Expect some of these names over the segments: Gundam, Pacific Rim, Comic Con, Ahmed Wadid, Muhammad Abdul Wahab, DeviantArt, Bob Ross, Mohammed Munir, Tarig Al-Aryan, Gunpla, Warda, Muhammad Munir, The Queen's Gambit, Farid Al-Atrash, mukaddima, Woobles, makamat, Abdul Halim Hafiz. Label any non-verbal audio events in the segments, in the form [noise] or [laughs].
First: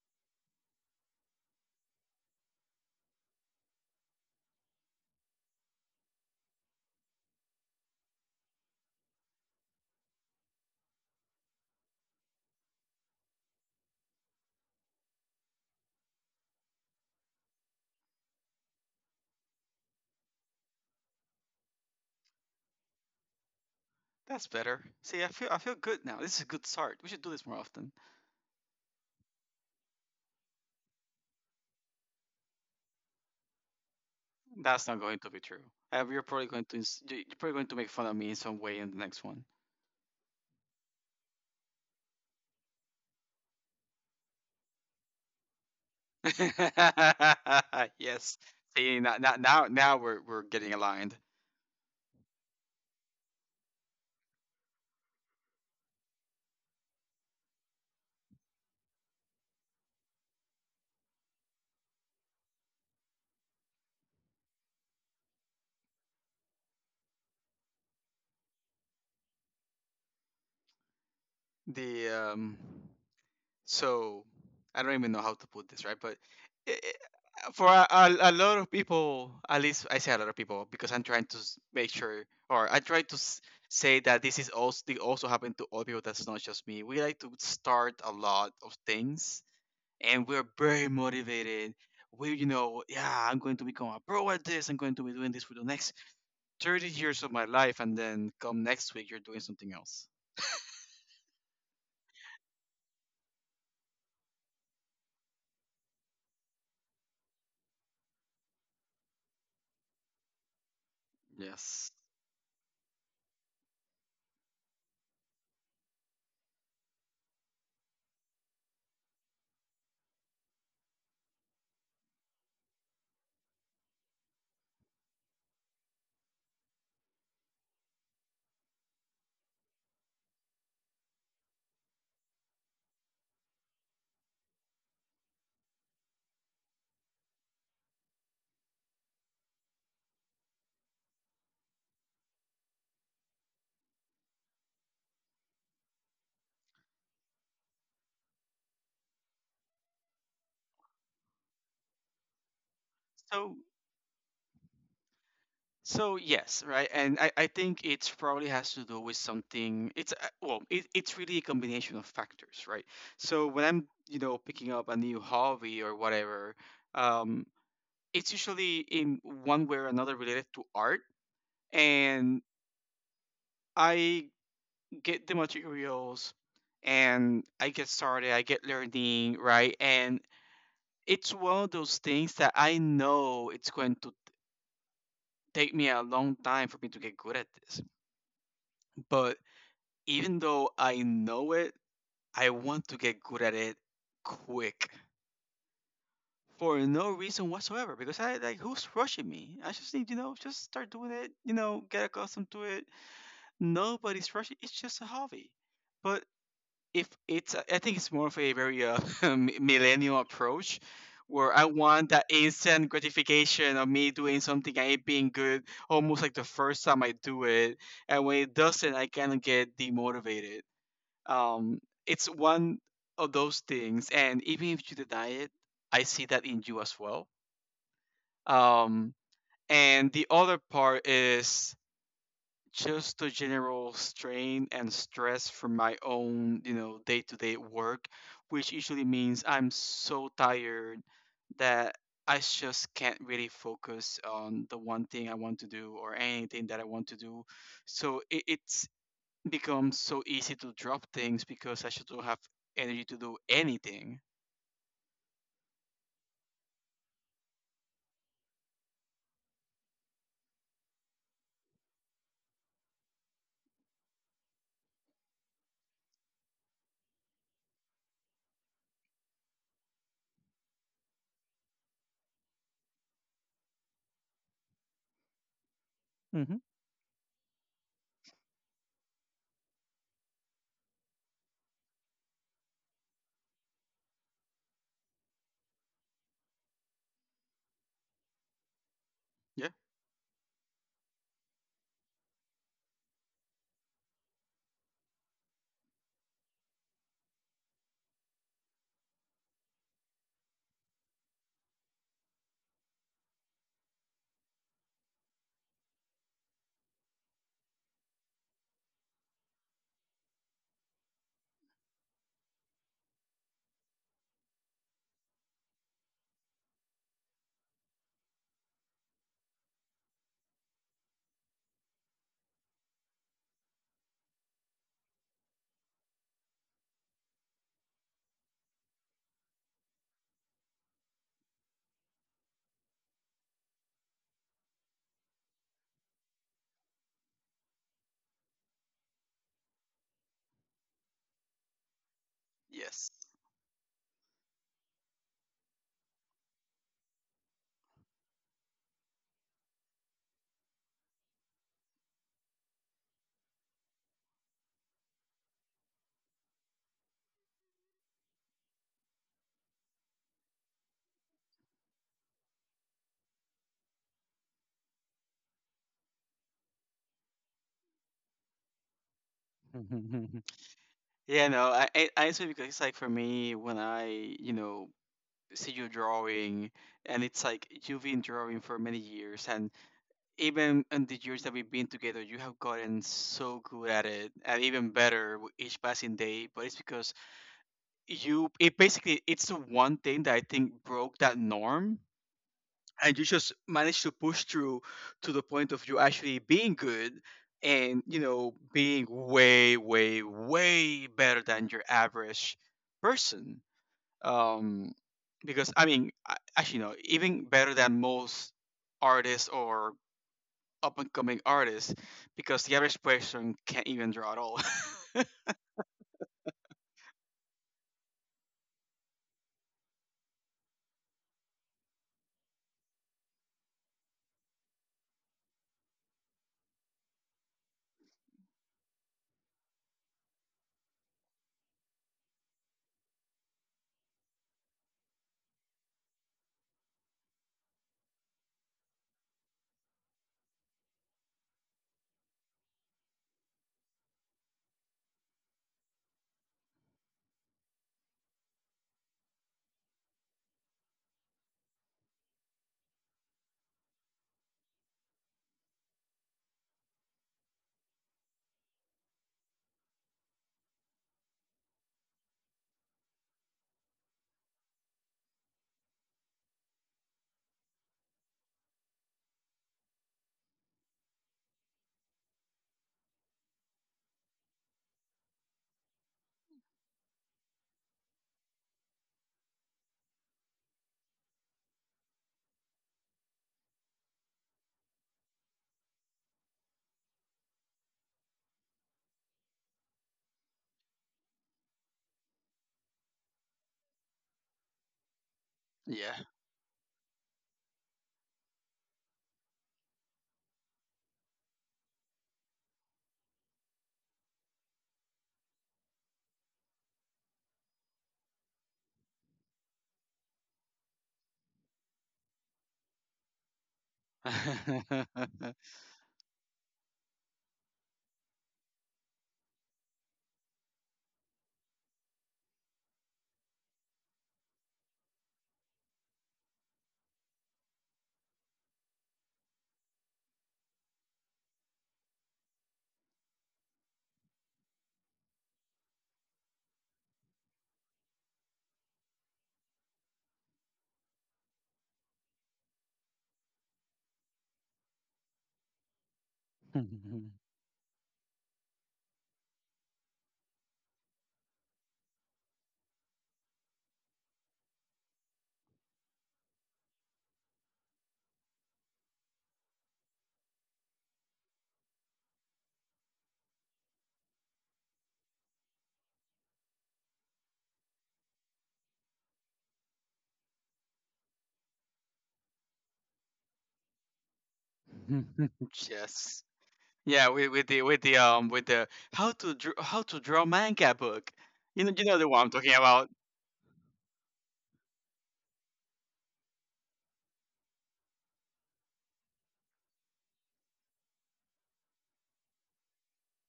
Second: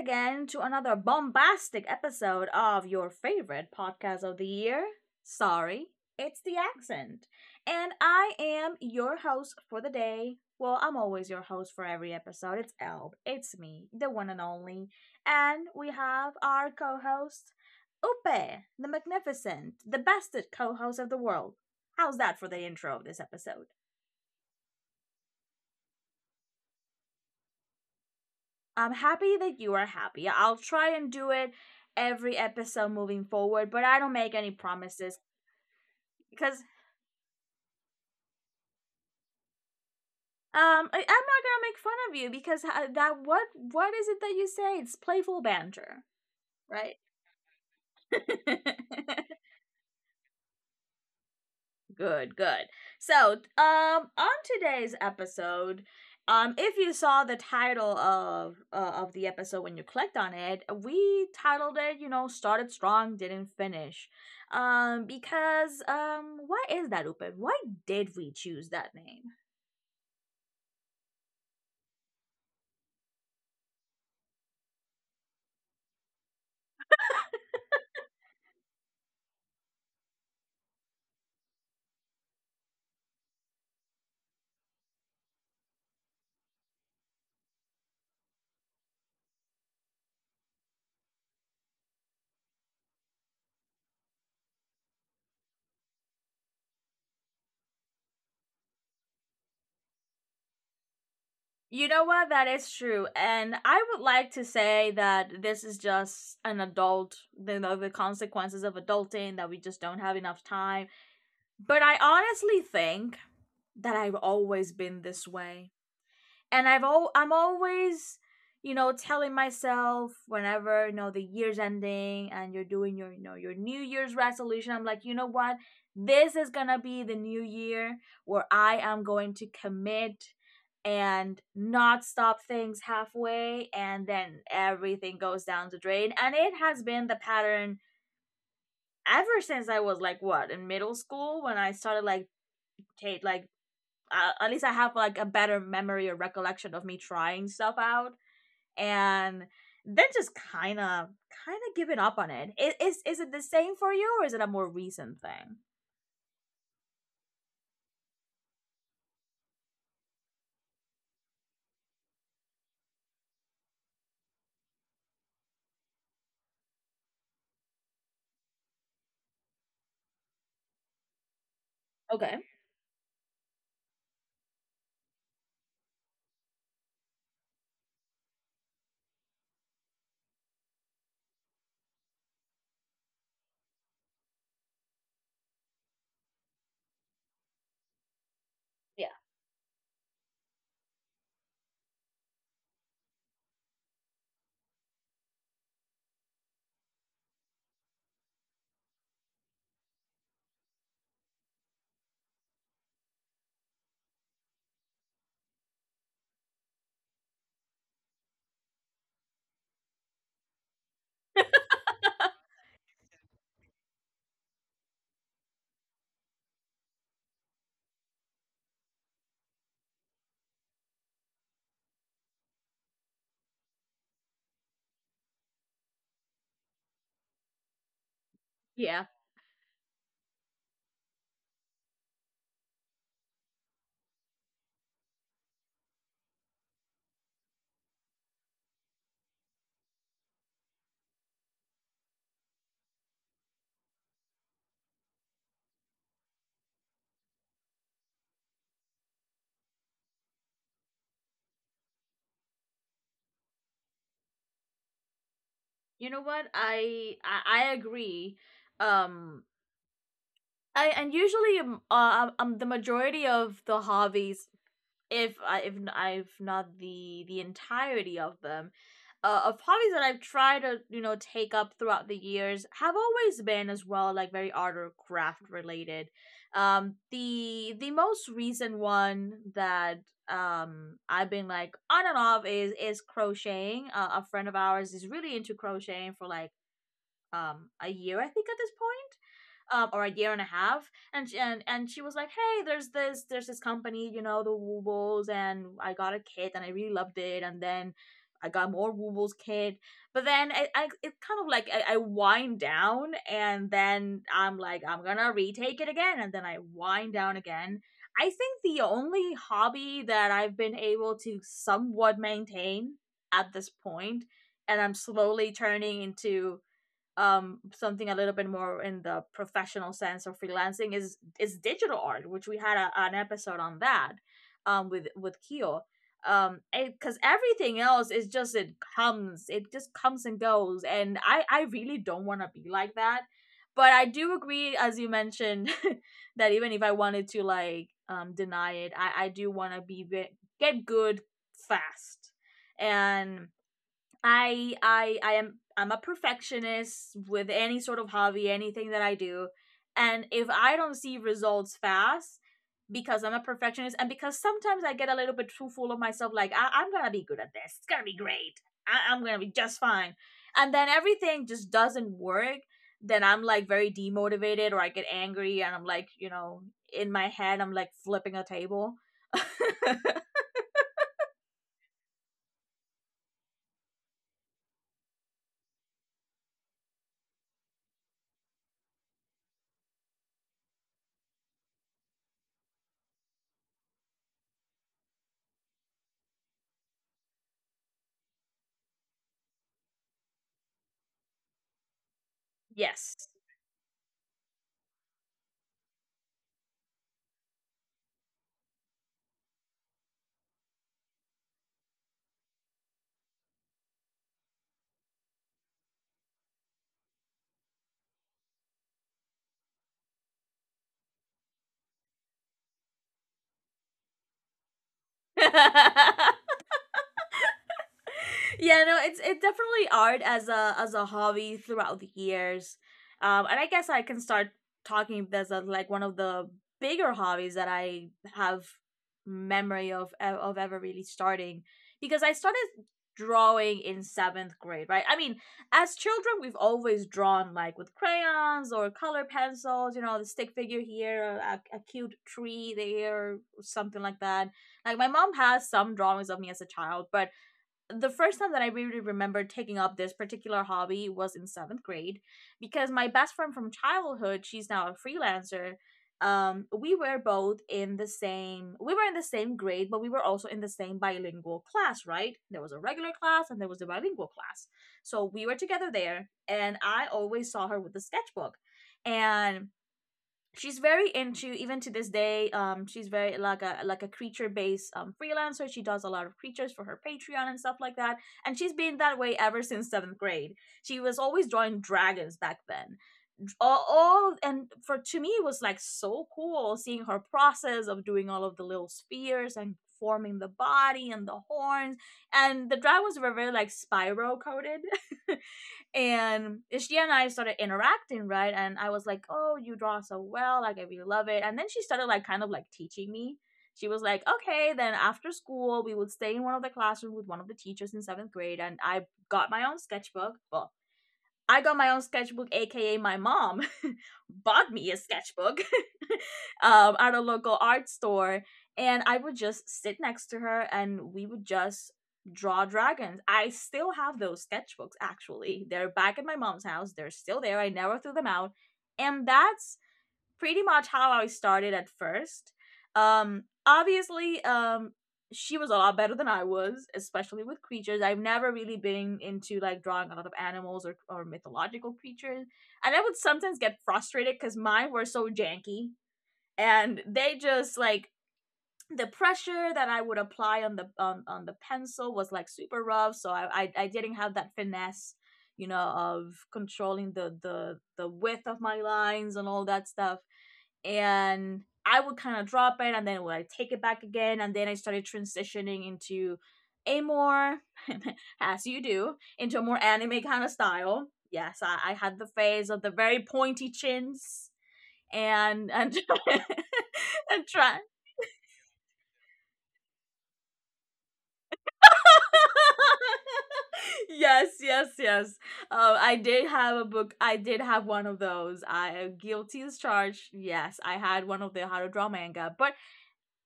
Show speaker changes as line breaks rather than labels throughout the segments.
again to another bombastic episode of your favorite podcast of the year. Sorry, it's the accent. And I am your host for the day. Well, I'm always your host for every episode. It's Elb. It's me, the one and only. And we have our co host, Upe, the magnificent, the bested co host of the world. How's that for the intro of this episode?
That's better. See, I feel good now. This is a good start. We should do this more often.
I'm happy that you are happy. I'll try and do it every episode moving forward, but I don't make any
That's not going
promises
to be true. You're probably
because
going to ins- you- you're probably going to make fun of me in some way in the next one.
I'm not gonna make fun of you because that what is it that you say? It's playful banter, right?
[laughs] Yes. See, now now
[laughs]
now now we're we're getting aligned.
Good, good. So, on today's episode, if you saw the title of the episode when you clicked on it, we titled it, you know, started strong, didn't finish, because why is that, Upin? Why did we choose that name?
The so I don't even know how to put this right, but i i- for a lot of people, at least I say a lot of people because I'm trying to make sure, or I try to say that this is also it also happened to other people. That's not just me. We like to start a lot of things, and we're very motivated. We, you know, yeah, I'm going to become a pro at this. I'm going to be doing this for the next 30 years of my life, and then come next week, you're doing something else.
You know what? That is true, and I would like to say that this is just an adult, you know, the consequences of adulting that we just don't have enough time. But
Yes.
I honestly think that I've always been this way. And I'm always, you know, telling myself whenever, you know, the year's ending and you're doing your, you know, your New Year's resolution, I'm like, you know what? This is going to be the new year where I am going to commit and not stop things halfway and then everything goes down the drain. And it has been the pattern ever since I was like what, in middle school when I started like take like at least I have like a better memory or recollection of me trying stuff out and then just kind of giving up on it. Is it the
So
same for you or is it a more recent thing?
So yes, right, and I think it's probably has to do with something. It's well, it's really a combination of factors, right? So when I'm, you know, picking up a new hobby or whatever, um, it's usually in one way or another related to art, and
Okay.
I get the materials, and I get started, I get learning, right, and it's one of those things that I know it's going to take me a long time for me to get good at this,
Yeah.
but even though I know it, I want to get good at it quick for no reason whatsoever. Because I like, who's rushing me? I just need, you know, just start doing it, you know, get accustomed to it. Nobody's rushing. It's just a hobby. But if it's, I think it's more of a very [laughs] millennial approach where I want that instant gratification of me doing something and it being good almost like the first time I do it. And when it doesn't, I kind of get demotivated. Um, it's one of those things, and even if you deny it, I see that in you as well.
Yeah.
Um, and the other part is just the general strain and stress from my own, you know, day-to-day work, which usually means I'm so tired that I just can't really focus on the one thing I want to do or anything that I want to do. So it, it's becomes so easy to drop things because I should don't have energy to do anything.
You know what? I agree. Um I and usually the majority of the hobbies if I've not the entirety of them, of hobbies that I've tried to, you know, take up throughout the years have always been as well like very art or craft related.
Mm-hmm.
The most recent one that I've been like on and off is crocheting. A friend of ours is really into crocheting for like a year I think at this point,
Yeah.
or a year and a half, and and she was like, "Hey, there's this company, you know, the Woobles, and I got a kit, and I really loved it, and then." I got more Woobles kit, but then I it kind of like I wind down, and then I'm like I'm gonna retake it again, and then I wind down again. I think the only hobby that I've been able to somewhat maintain at this point, and I'm slowly turning into something a little bit more in the professional sense or freelancing is digital art, which we had a, an episode on that with keo, because everything else is just it just comes and goes, and I really don't want to be like that, but I do agree, as you mentioned, [laughs] that even if I wanted to like deny it, I do want to be get good fast.
Yes.
And I'm a perfectionist with any sort of hobby, anything that I do. And if I don't see results fast because I'm a perfectionist and because sometimes I get a little bit too full of myself, like I'm gonna be good at this. It's gonna be great. I'm gonna be just fine. And then everything just doesn't work, then I'm like very demotivated or I get angry and I'm like, you know, in my head I'm like flipping a table. [laughs]
[laughs] Yeah, no, I say because it's like for me when I, you know, see you drawing and it's like you've been drawing for many years and even in the years that we've been together you have gotten so good at it and even better with each passing day, but it's because you, it basically it's the one thing that I think broke that norm, and you
Yes.
just manage to push through to the point of you actually being good and, you know, being way way way better than your average person. um because I mean, actually no, even better than most artists or up and coming artists because the average person can't even draw at all.
[laughs] Yeah, no, it's it definitely art as a hobby throughout the years. Um, and I guess I can start talking this as like one of the bigger hobbies that I have memory of of ever really starting, because I started drawing in seventh grade, right? I mean, as children, we've always drawn like with crayons or color pencils, you know, the stick figure here, a cute tree there, or something like that. Like my mom has some drawings of me as a child, but the first time that I really remember taking up this particular hobby was in seventh grade because my best friend from childhood, she's now a freelancer. We were both in the same, we were in the same grade, but we were also in the same bilingual class, right? There was a regular class and there was a bilingual class. So we were together there and I always saw her with the sketchbook. And she's very into, even to this day, she's very like a creature based freelancer. She does a lot of creatures for her patreon and stuff like that, and she's been that way ever since seventh grade. She was always drawing dragons back then. All, and for to me it was like so cool seeing her process of doing all of the little spheres and forming the body and the horns, and the dragons were very like spiral coated. [laughs]
[laughs] Yeah.
And she and I started interacting, right? And I was like, "Oh, you draw so well! Like, I really love it." And then she started like kind of like teaching me. She was like, "Okay, then after school, we would stay in one of the classrooms with one of the teachers in seventh grade." And I got my own sketchbook. Well, I got my own sketchbook, aka my mom [laughs] bought me a sketchbook,
[laughs]
[laughs] at a local art store. And I would just sit next to her and we would just draw dragons. I still have those sketchbooks, actually. They're back at my mom's house, they're still there. I never threw them out. And that's pretty much how I started at first. Obviously, she was a lot better than I was, especially with creatures. I've never really been into like drawing a lot of animals or mythological creatures. And I would sometimes get frustrated because mine were so janky and they
[laughs]
just like the pressure that I would apply on on the pencil was like super rough. So I didn't have that finesse, you know, of controlling the the width of my lines and all that stuff, and I would kind of drop it and then would I take it back again, and then I started transitioning into a more [laughs] as you do, into a more anime kind of style. Yes, I had the phase of the very pointy chins and
Yes.
[laughs]
Yeah,
and
with, with the
try.
with the um with the how to draw manga book. You know the one I'm talking about.
Yes, yes, yes. I did have a book. I did have one of those. I guilty as charged. Yes, I had one of the how to draw manga, but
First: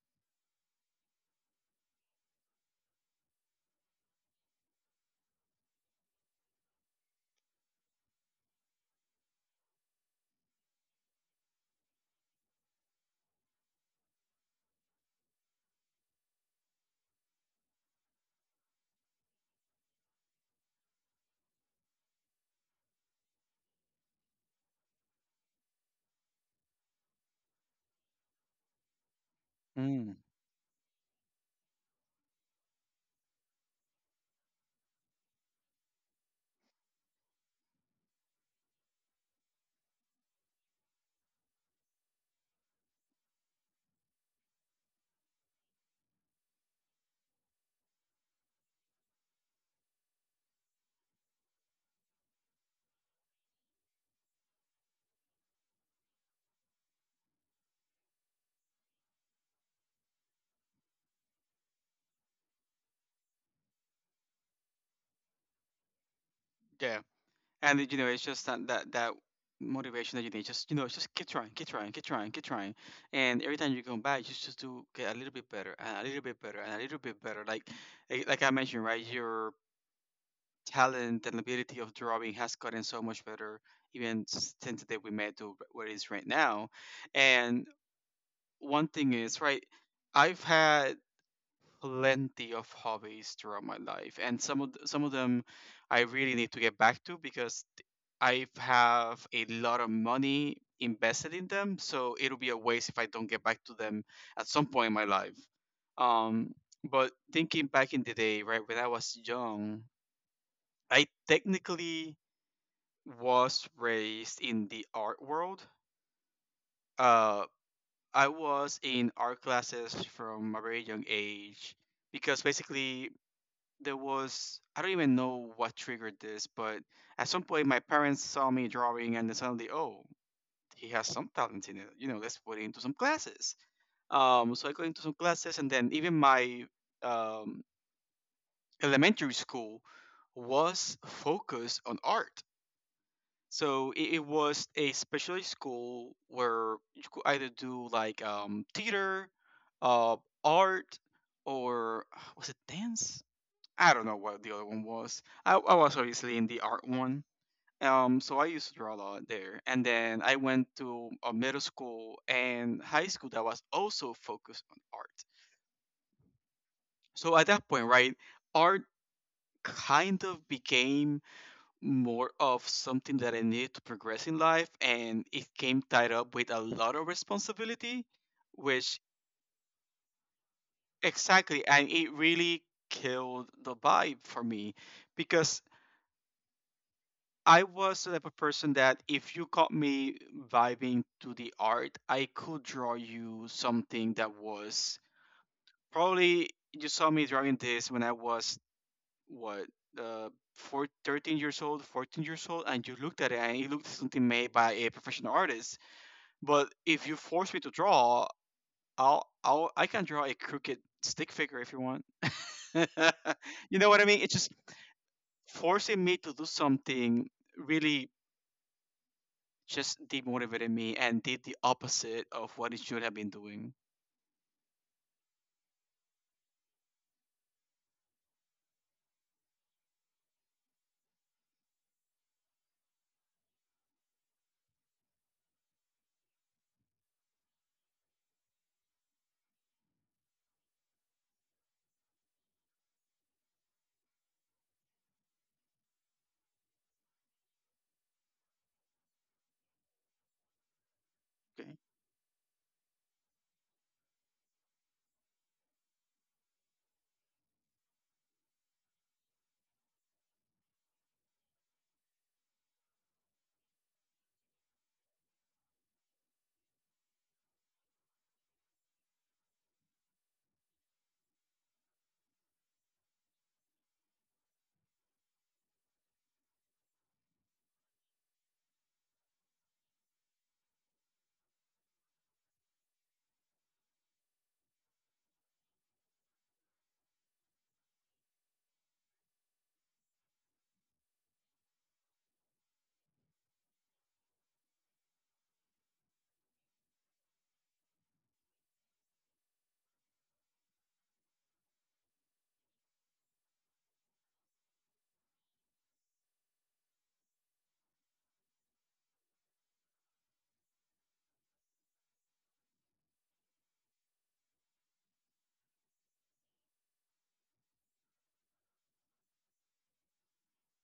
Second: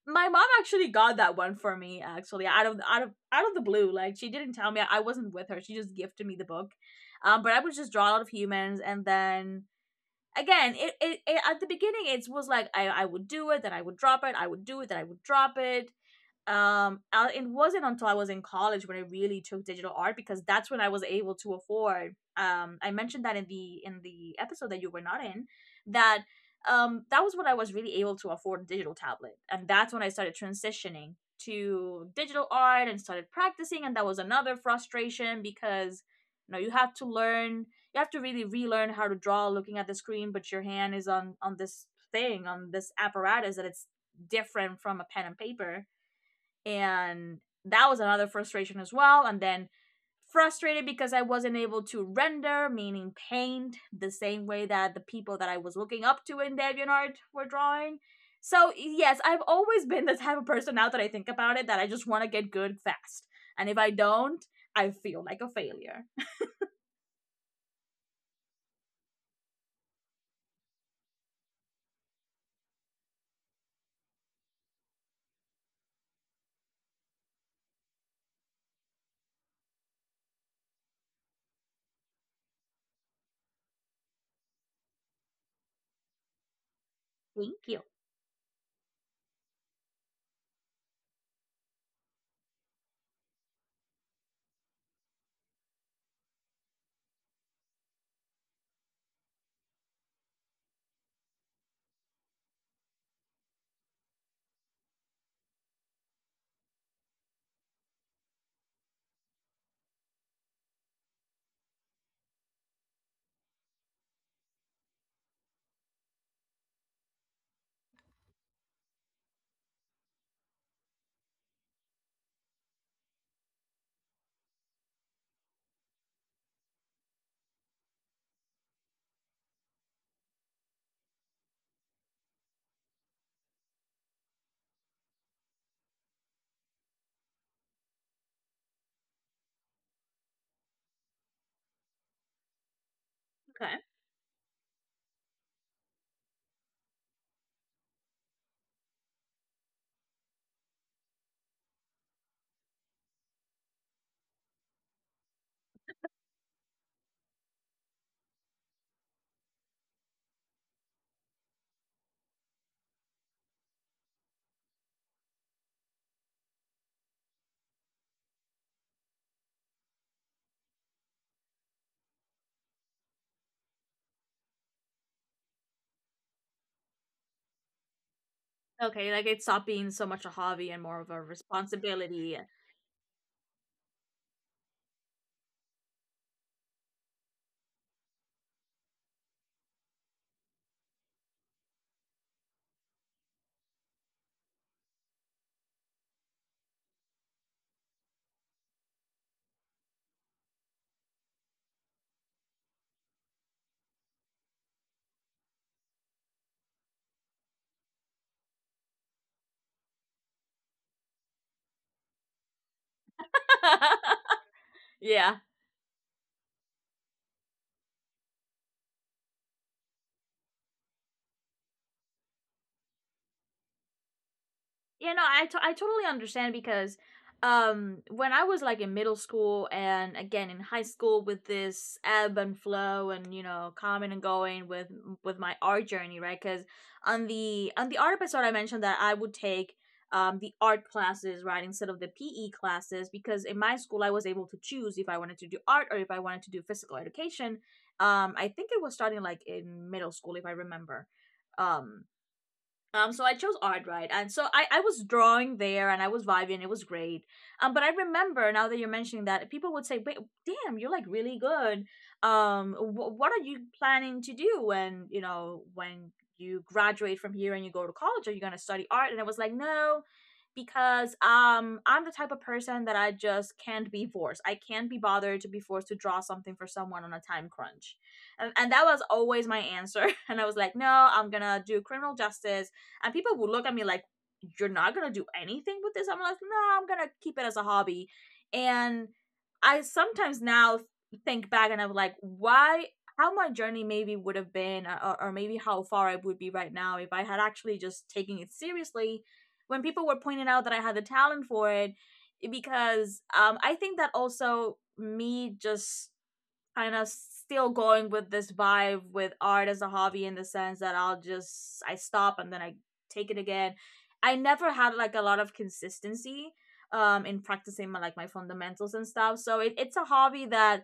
my mom actually got that one for me actually out of the blue. Like, she didn't tell me, I wasn't with her, she just gifted me the book, but I was just drawn out of humans. And then again, it at the beginning it was like, I would do it then I would drop it, I would do it then I would drop it. It wasn't until I was in college when I really took digital art, because that's when I was able to afford, I mentioned that in the episode that you were not in, that that was when I was really able to afford a digital tablet, and that's when I
Mm.
started transitioning to digital art and started practicing. And that was another frustration because, you know, you have to learn, you have to really relearn how to draw looking at the screen but your hand is on this thing, on this apparatus that it's different from a pen and paper. And that was another frustration as well. And then frustrated because I wasn't able to render, meaning paint, the same way that the people that I was looking up to in deviantart were drawing. So yes, I've always been the type of person, now that I think about it, that I just want to get good fast, and if I don't, I feel like a failure.
Yeah, and you know, it's just that
[laughs]
that motivation that you need. Just, you know, just keep trying, keep trying, keep trying, keep trying. And every time you come back, you just do get a little bit better and a little bit better and a little bit better. Like eh, like I mentioned, right? Your talent and ability of drawing has gotten so much better even since the day we met to where it is right now.
Thank
And
you.
one thing is right. I've had plenty of hobbies throughout my life, and some of them I really need to get back to because I have a lot of money invested in them, so it'll be a waste if I don't get back to them at some point in my life. Um, but thinking back in the day, right, when I was young, I technically was raised in the art world. Uh, I was in art classes from a very young age because basically there was, I don't even know what triggered this, but at some point my parents saw me drawing and they suddenly, oh, he has some talent in it. You know, let's put him into some classes. So I got into some classes, and then even my um, elementary school was focused on art.
Okay.
So it was a specialized school where you could either do like theater, uh, art, or was it dance? I don't know what the other one was. I was obviously in the art one. So I used to draw a lot there. And then I went to a middle school and high school that was also focused on art. So at that point, right, art kind of became more of something that I needed to progress in life. And it came tied up with a lot of responsibility, which
Okay, like it stopped being so much a hobby and more of a
exactly, and it
responsibility.
really killed the vibe for me because I was the type of person that if you caught me vibing to the art, I could draw you something that was probably, you saw me drawing this when I was what, uh, four, 13 years old, 14 years old, and you looked at it and it looked something made by a professional artist. But if you force me to draw, I'll I can draw a crooked stick figure if you want. [laughs] You know what I mean? It's just
[laughs] Yeah.
forcing me to do something really just demotivated me and did the opposite of what it should have been doing.
You know, I, t I totally understand because when I was like in middle school and again in high school with this ebb and flow and, you know, coming and going with my Art journey, right? Because on the art episode I mentioned that I would take the art classes, right, instead of the PE classes, because in my school I was able to choose if I wanted to do art or if I wanted to do physical education. I think it was starting like in middle school, if I remember.
Okay.
um so I chose art, right? And so I was drawing there and I was vibing, it was great. But I remember now that you're mentioning that, people would say, wait, damn, you're like really good. What are you planning to do when, you know, when you graduate from here and you go to college? Are you going to study art? And I was like, no, because I'm the type of person that I just can't be forced. I can't be bothered to be forced to draw something for someone on a time crunch. And that was always my answer. [laughs] And I was like, no, I'm going to do criminal justice, and people would look at me like, you're not gonna do anything with this. I'm like, no, I'm gonna keep it as a hobby. And I sometimes now think back and I'm like, why? How my journey maybe would have been, or maybe how far I would be right now if I had actually just taken it seriously, when people were pointing out that I had the talent for it. Because I think that also me just kind of still going with this vibe with art as a hobby, in the sense that I stop and then I take it again. I never had like a lot of consistency in practicing my fundamentals and stuff. So it's a hobby that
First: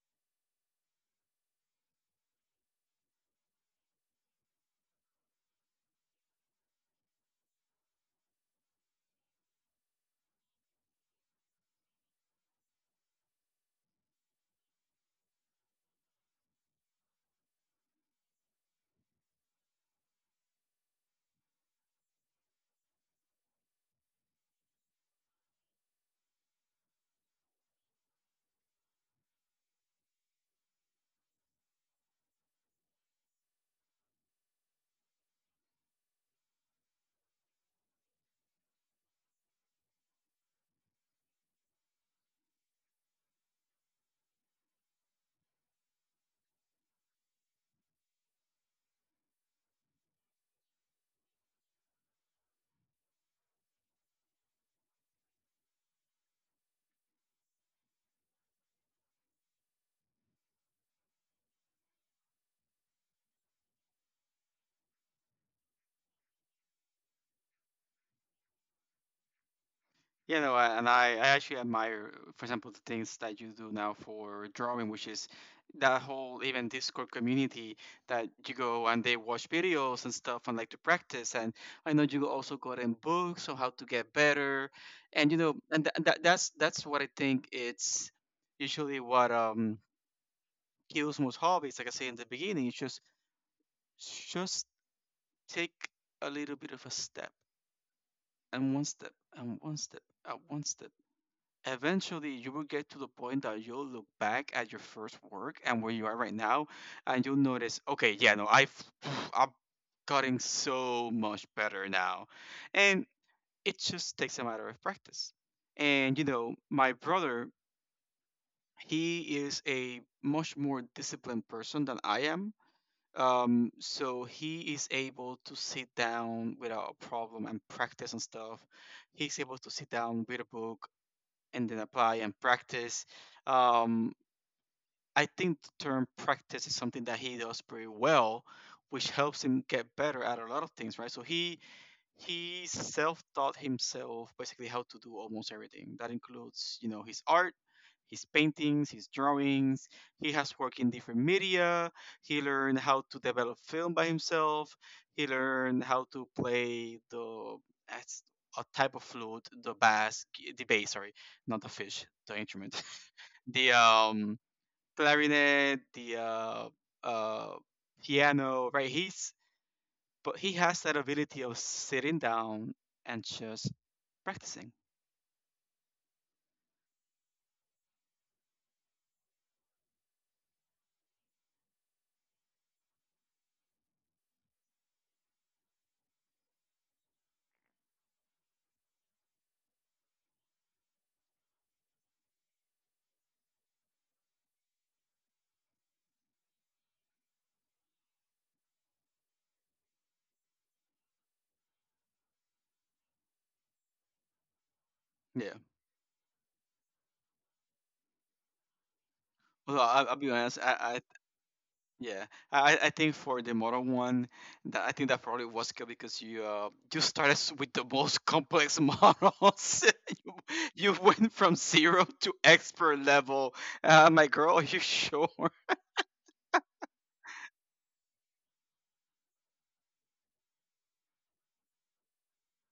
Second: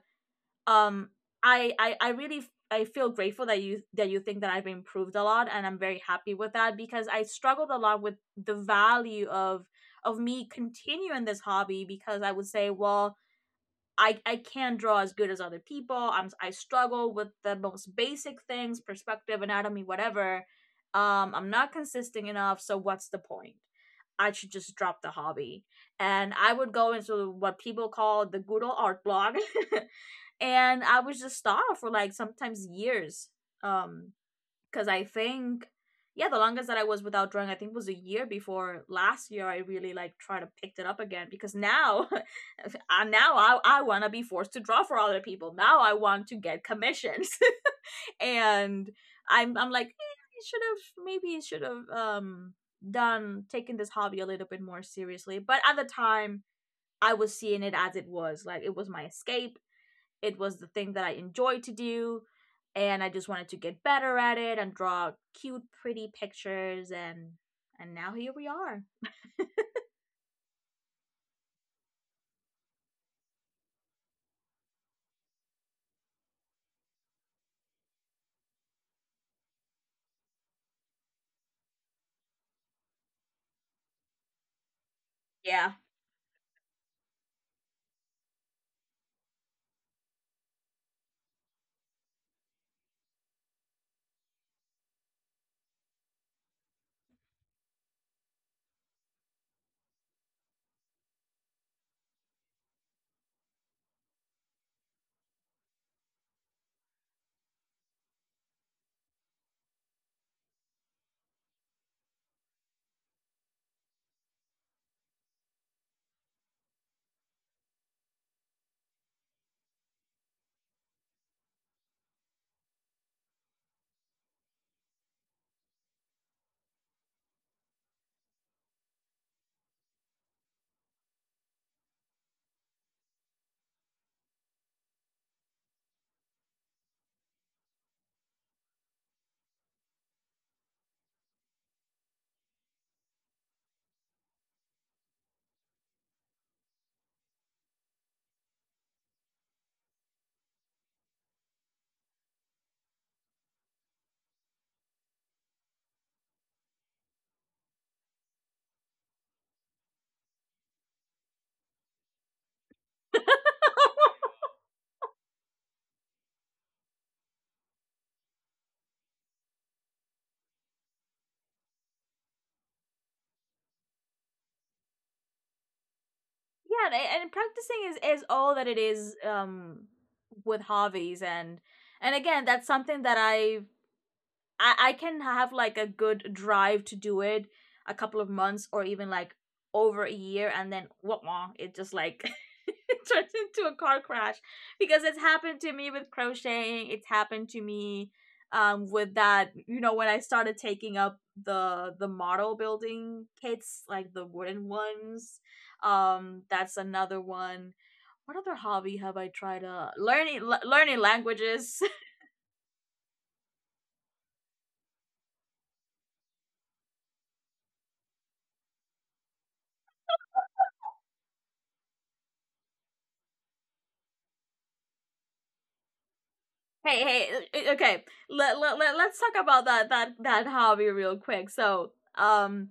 um I really, I feel grateful that you think that I've improved a lot, and I'm very happy with that, because I struggled a lot with the value of me continuing this hobby. Because I would say, well, I can draw as good as other people. I struggle with the most basic things, perspective, anatomy, whatever. I'm not consistent enough, so what's the point? I should just drop the hobby. And I would go into what people call the good old art blog, [laughs] and I was just starved for like sometimes years. Um, because I think, yeah, the longest that I was without drawing, I think, was a year before last year I really like try to pick it up again. Because now, [laughs] now I want to be forced to draw for other people. Now I want to get commissions, [laughs] and I'm like, eh, I should have, maybe should have, done taking this hobby a little bit more seriously. But at the time, I was seeing it as it was. Like, it was my escape, it was the thing that I enjoyed to do, and I just wanted to get better at it and draw cute pretty pictures, and now here we are.
You know, and I actually admire, for example, the things that you do now for drawing, which is that whole even Discord community that you go and they watch videos and stuff and like to practice. And I know you also got in books on how to get better. And, you know,
Yeah.
and that's what I think it's usually what kills most hobbies. Like I say in the beginning, it's just take a little bit of a step, and one step, and one step, and one step. Eventually, you will get to the point that you'll look back at your first work and where you are right now, and you'll notice, okay, yeah, no, I've [sighs] I'm cutting so much better now, and it just takes a matter of practice. And you know, my brother, he is a much more disciplined person than I am, so he is able to sit down without a problem and practice and stuff. He's able to sit down with a book and then apply and practice. Um, I think the term practice is something that he does pretty well, which helps him get better at a lot of things, right? So he self-taught himself basically how to do almost everything. That includes, you know, his art, his paintings, his drawings. He has worked in different media. He learned how to develop film by himself. He learned how to play the as a type of flute, the bass, sorry, not the fish, the instrument, [laughs] the clarinet, the uh piano, right? He's but he has that ability of sitting down and just practicing.
Yeah, and practicing is all that it is, with hobbies. And again, that's something that I I can have like a good drive to do it a couple of months or even like over a year, and then wah, wah, it just like [laughs] it turns into a car crash. Because it's happened to me with crocheting, it's happened to me with that, you know, when I started taking up the model building kits, like the wooden ones.
Yeah.
Um, that's another one. What other hobby have I tried?
Well, I'll be
Learning,
honest. I,
learning
I
languages.
yeah. I think for the model one, that I think that probably was good because you you started with the most complex [laughs] models. [laughs] you, you went from zero to expert level. My girl, are you sure? [laughs]
Hey, hey, okay. Let's talk about that hobby real quick. So,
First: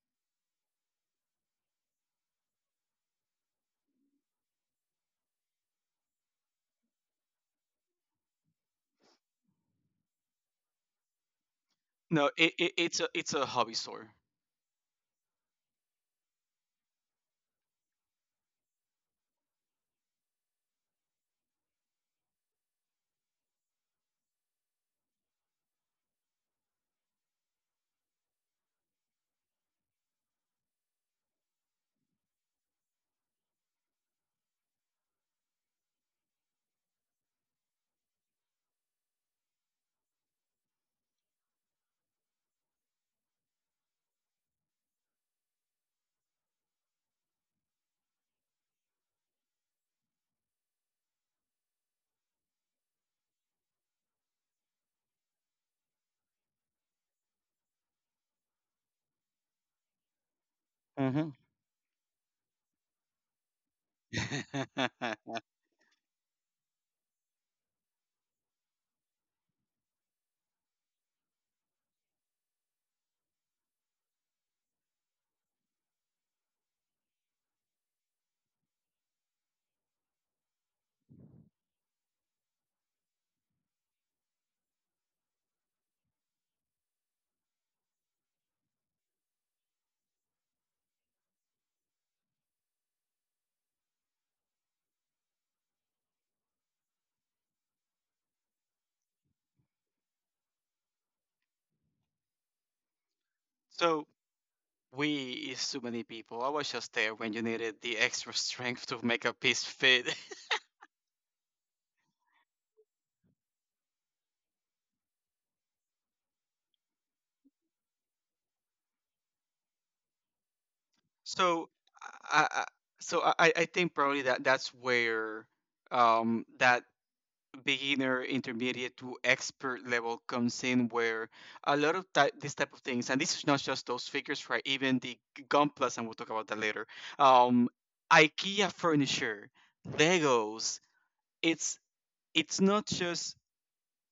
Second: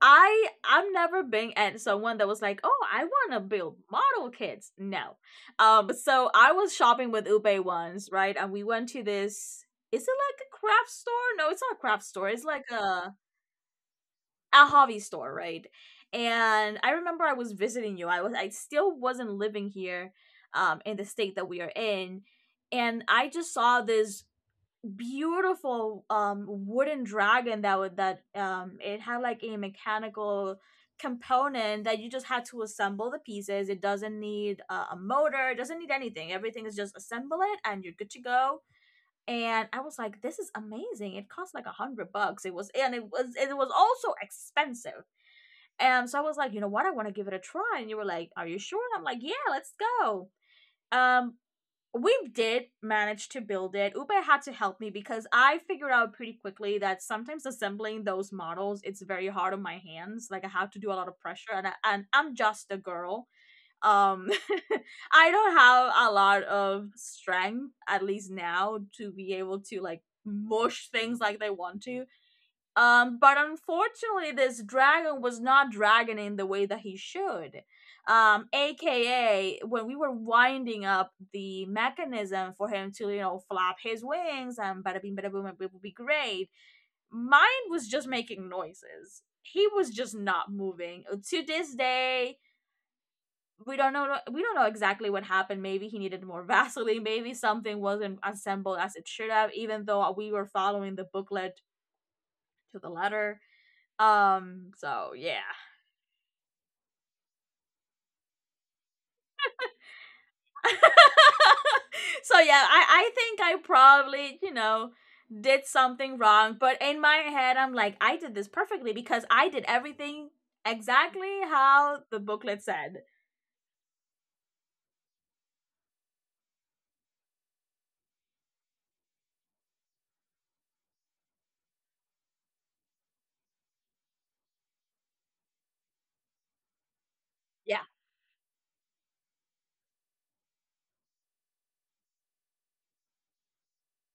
I I've never been at someone that was like, "Oh, I want to build model kits." No. Um, so I was shopping with Ube once, right? And we went to this, is it like a craft store? No, it's not a craft store.
No,
It's
it,
like
it it's a it's a hobby store.
a hobby store, right? And I remember I was visiting you. I was, I still wasn't living here in the state that we are in, and I just saw this beautiful wooden dragon that would, that it had like a mechanical component that you just had to assemble the pieces. It doesn't need a motor, it doesn't need anything, everything is just assemble it and you're good to go. And I was like, this is amazing. It cost like 100 bucks... wait. It was, and it was, it was also expensive. And so I was like, you know what, I want to give it a try. And you were like, are you sure? And I'm like, yeah, let's go. um we did manage to build it. Uber had to help me because I figured out pretty quickly that sometimes assembling those models it's very hard on my hands. Like I have to do a lot of
Hmm.
pressure, and I'm just a girl. Um, [laughs] I
[laughs]
don't have a lot of strength, at least now, to be able to like mush things like they want to. But unfortunately, this dragon was not dragoning the way that he should. AKA, when we were winding up the mechanism for him to, you know, flap his wings and bada bing, bada boom, it would be great, mine was just making noises. He was just not moving. To this day, we don't know exactly what happened. Maybe he needed more [laughs] vaseline, maybe something wasn't assembled as it should have, even though we were following the booklet to the letter.
So
Um, so yeah.
we is too many people. I was just there when you needed the extra strength to make a piece fit. [laughs]
[laughs] So yeah, I think I probably, you know, did something wrong, but in my head I'm like, I did this perfectly, because I did everything exactly
So,
how the
I,
booklet
I
said.
so I think probably that that's where that beginner, intermediate to expert level comes in, where a lot of type, this type of things, and this is not just those figures, right? Even the Gunplas, and we'll talk about that later. Um,
Yeah.
IKEA furniture, Legos. It's it's not just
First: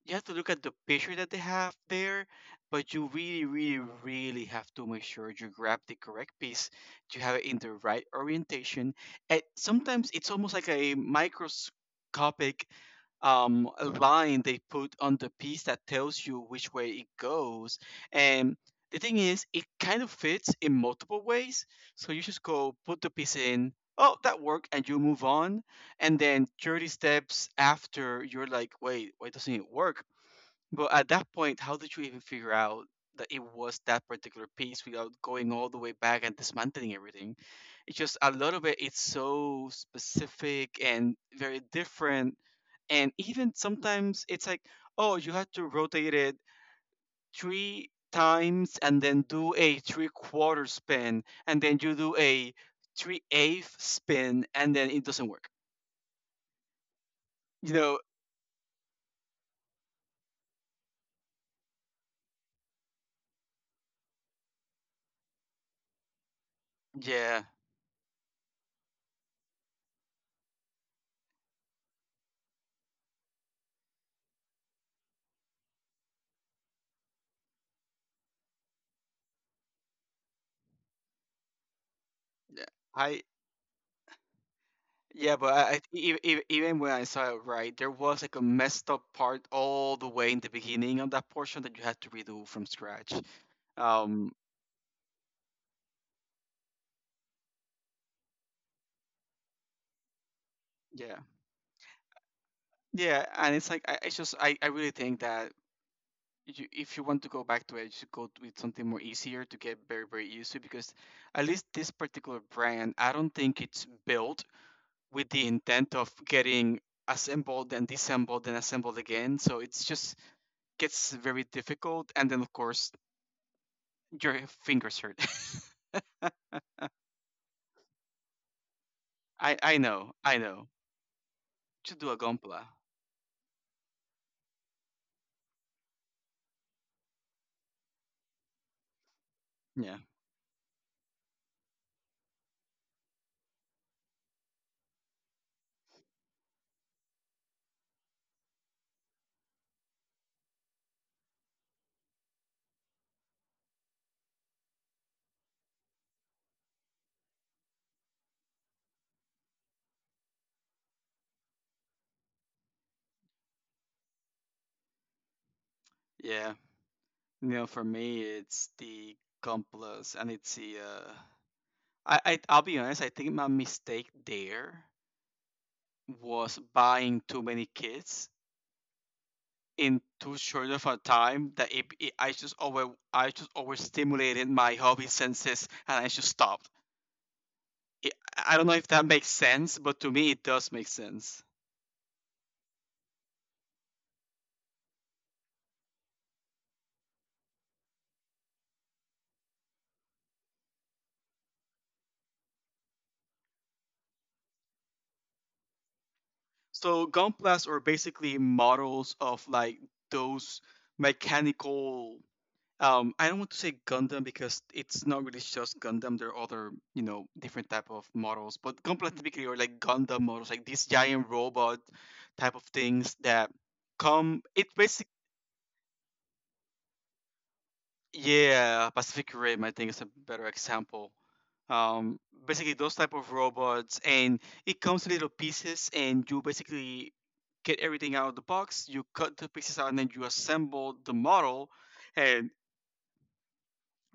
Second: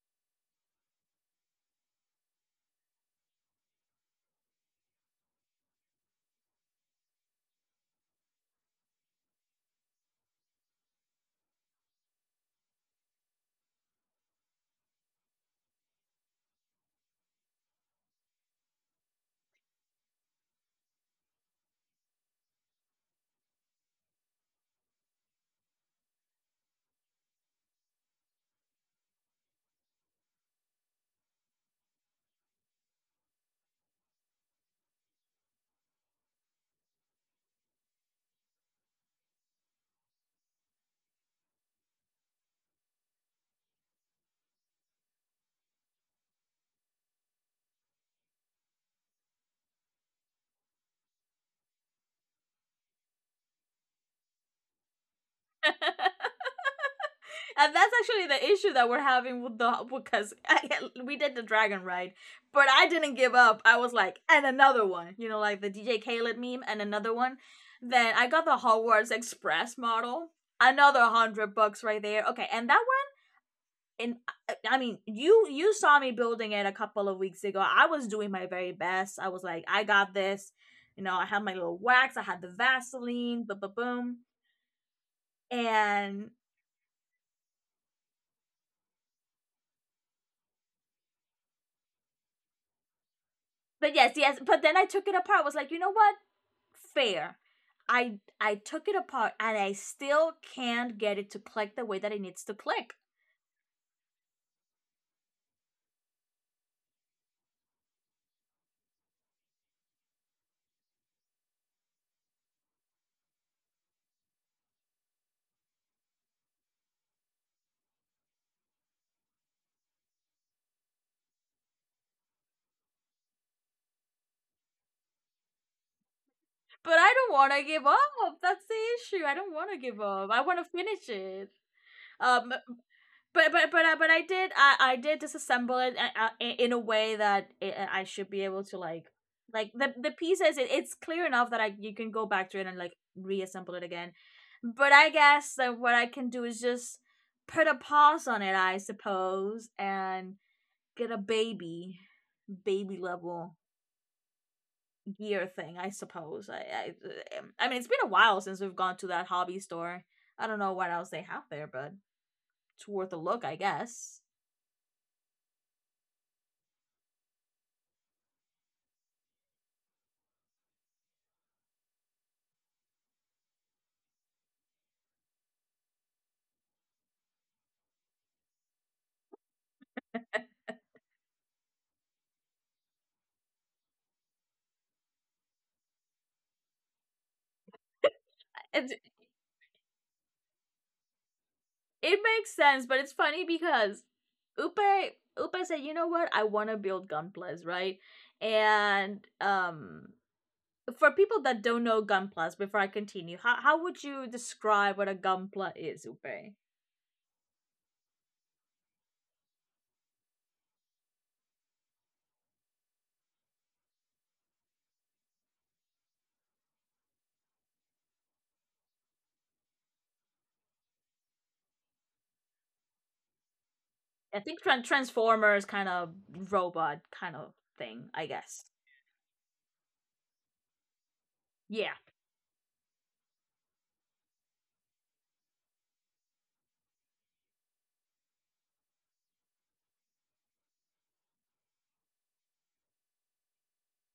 you have to look at the picture that they have there, but you really, really, really have to make sure you grab the correct piece to have it in the right orientation. And sometimes it's almost like a microscopic line they put on the piece that tells you which way it goes. And the thing is, it kind of fits in multiple ways. So you just go put the piece in. Oh, that worked, and you move on. And then 30 steps after, you're like, wait, why doesn't it work? But at that point, how did you even figure out that it was that particular piece without going all the way back and dismantling everything? It's just a lot of it,'s so specific and very different. And even sometimes it's like, oh, you have to rotate it three times and then do a three quarter spin, and then you do a three eighth spin, and then it doesn't work. You
And that's
know,
actually the issue that we're having with the, [laughs] we did the dragon ride, but I didn't give up. I was like, and another one, you know, like the DJ Khaled meme. And another one.
yeah,
Then I got the Hogwarts Express model, another hundred bucks right there, okay. And that one, and I mean, you saw me building it a couple of weeks ago. I was doing my very best, I was like, I got this, you know. I had my little wax, I had the
yeah. I.
vaseline, boom boom boom.
Yeah, but I e-
And,
e- e, even when I saw it right, there was like a messed up part all the way in the beginning of that portion that you had to redo from scratch.
but yes,
Um,
yes, but then I took it apart. I was like, you know what, fair. I took it apart, and I still can't get
yeah,
it to click the way that it needs to click.
yeah, and it's like I really think that you, if you want to go back to it, you should go with something more easier to get very very used to because at least this particular brand, I don't think it's built with the intent of getting assembled and disassembled and assembled again. So it's just gets very difficult, and then of course your fingers hurt. [laughs]
But I don't want to give up. That's the issue. I don't
I
want to
I
give
know,
up.
I
I want
know.
to finish it.
Just do a
Um,
Gompla.
but I did, I did disassemble it, in a way that it, I should be able to like the
Yeah,
pieces. It, it's clear enough that I you can go back to it and like reassemble it again. But I guess that what I can do is just put a pause on it, I suppose, and get a baby, baby level gear thing. I suppose. I mean, it's been a while since we've gone to that hobby store. I don't know what else they have there, but it's worth a look, I guess.
yeah. You know, for me, it's the Gomplas, and it's the. I'll be honest. I think my mistake there was buying too many kits in too short of a time. That it I just over I just overstimulated my hobby senses, and I just stopped. It, I don't know if
It
that makes sense, but to me, it does make sense.
it makes sense, but it's funny because Upe Upe said, you know what? I want to build Gunplas, right? And for people that don't know Gunplas, before I continue, how would you describe what a Gunpla is, Upe?
So gunplas are basically models of like those mechanical. I don't want to say Gundam because it's not really just Gundam. There are other, you know, different type of models, but gunpla typically are like Gundam models, like these giant robot type of things that
I
come.
think,
It basically
Transformers kind of, robot kind of thing, I guess.
Yeah, Pacific Rim, I think is a better example.
Yeah.
Um, Basically those type of robots, and it comes in little pieces, and you basically get everything out of the box. You cut the pieces out, and then you assemble the model, and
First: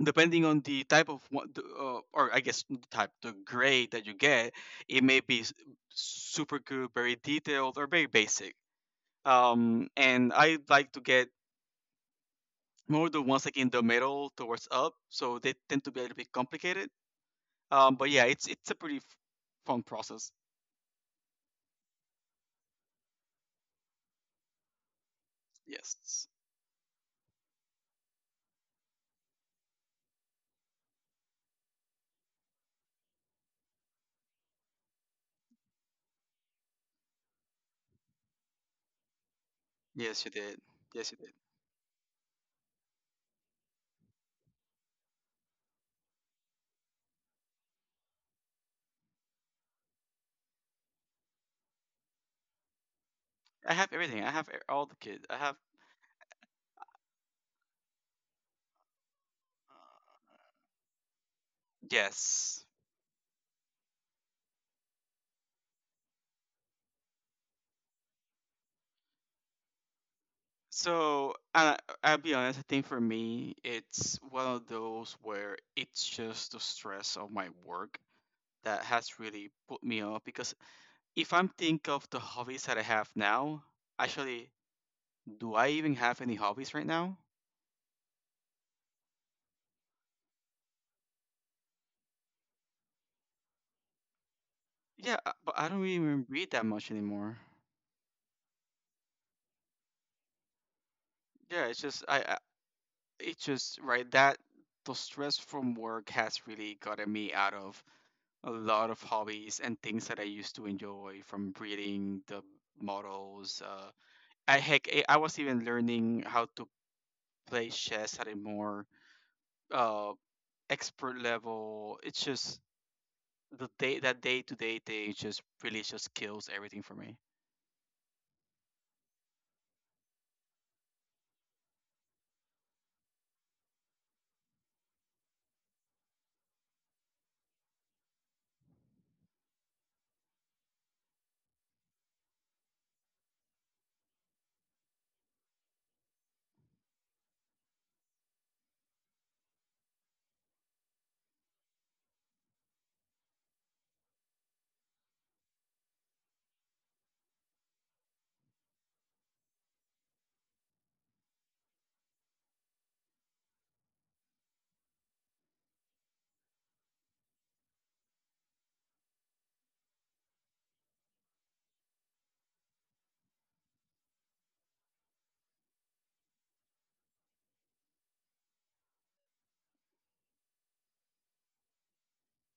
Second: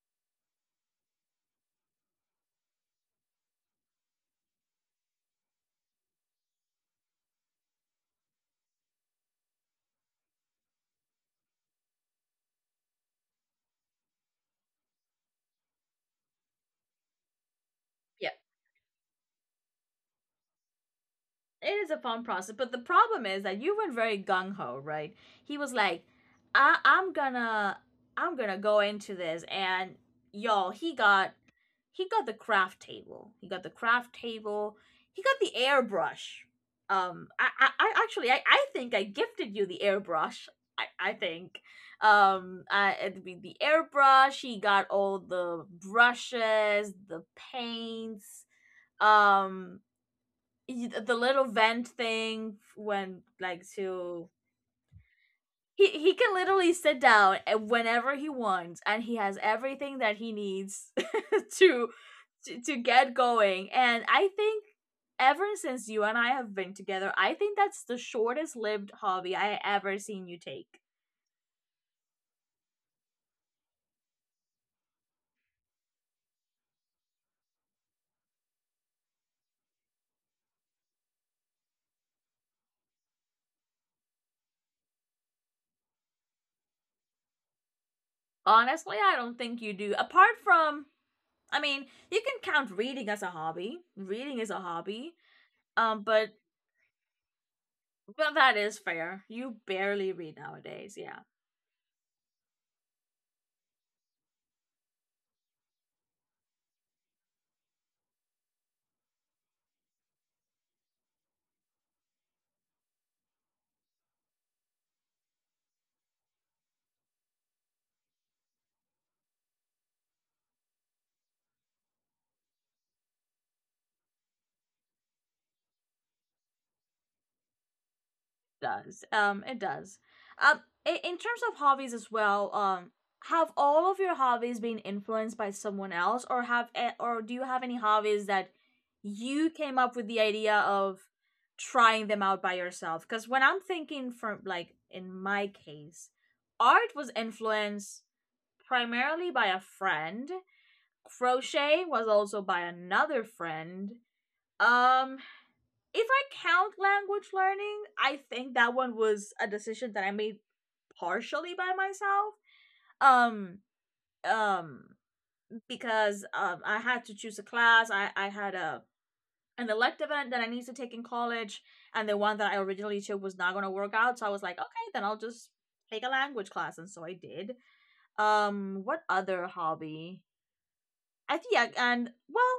depending on the type of what, the, or I guess not the type, the grade that you get, it may be super good, very detailed, or very basic. And I like to get more the ones like in the middle towards up, so they tend to be a little bit complicated. But yeah,
Yeah.
it's a pretty fun process.
It is a fun process, but the problem is that you went very gung-ho, right? He was like,
Yes,
I'm gonna, I'm gonna go into this. And y'all, he got the craft table, he got the airbrush. I actually, I think I gifted you the
yes, you
airbrush,
did. Yes,
I
you did.
think. It'd be the airbrush, he got all the brushes, the paints, um y- the little vent thing when like
I have everything.
to.
I have all the kids. I have.
He can literally sit down whenever he wants, and he has everything that he
Uh,
needs [laughs] to,
yes.
to get going. And I think ever since you and I have been together, I think that's the shortest lived hobby I ever seen you take.
So I'll be honest. I think for me, it's one of those where it's just the stress of my work that has really put me off. Because if I'm think of the hobbies that I have now, actually, do I even have any hobbies right now?
Honestly, I don't think you do, apart from, I mean, you can count reading as a hobby. Reading is a hobby.
Yeah, but I don't
um
even
but
read that much anymore.
but that is fair. You barely read nowadays, yeah.
Yeah, it's just I. It's just right that the stress from work has really gotten me out of a lot of hobbies and things that I used to enjoy from reading the models. I heck, I was even learning how to play chess at a more uh, expert level. It's just the day that day to day thing just really just kills everything for me.
Does. It does. In terms of hobbies as well, have all of your hobbies been influenced by someone else, or do you have any hobbies that you came up with the idea of trying them out by yourself? Because when I'm thinking from like in my case, art was influenced primarily by a friend. Crochet was also by another friend. Um, if I count language learning, I think that one was a decision that I made partially by myself. Um um because I had to choose a class. I had a an elective that I needed to take in college, and the one that I originally took was not going to work out, so I was like, okay, then I'll just take a language class, and so I did. What other hobby? I think yeah,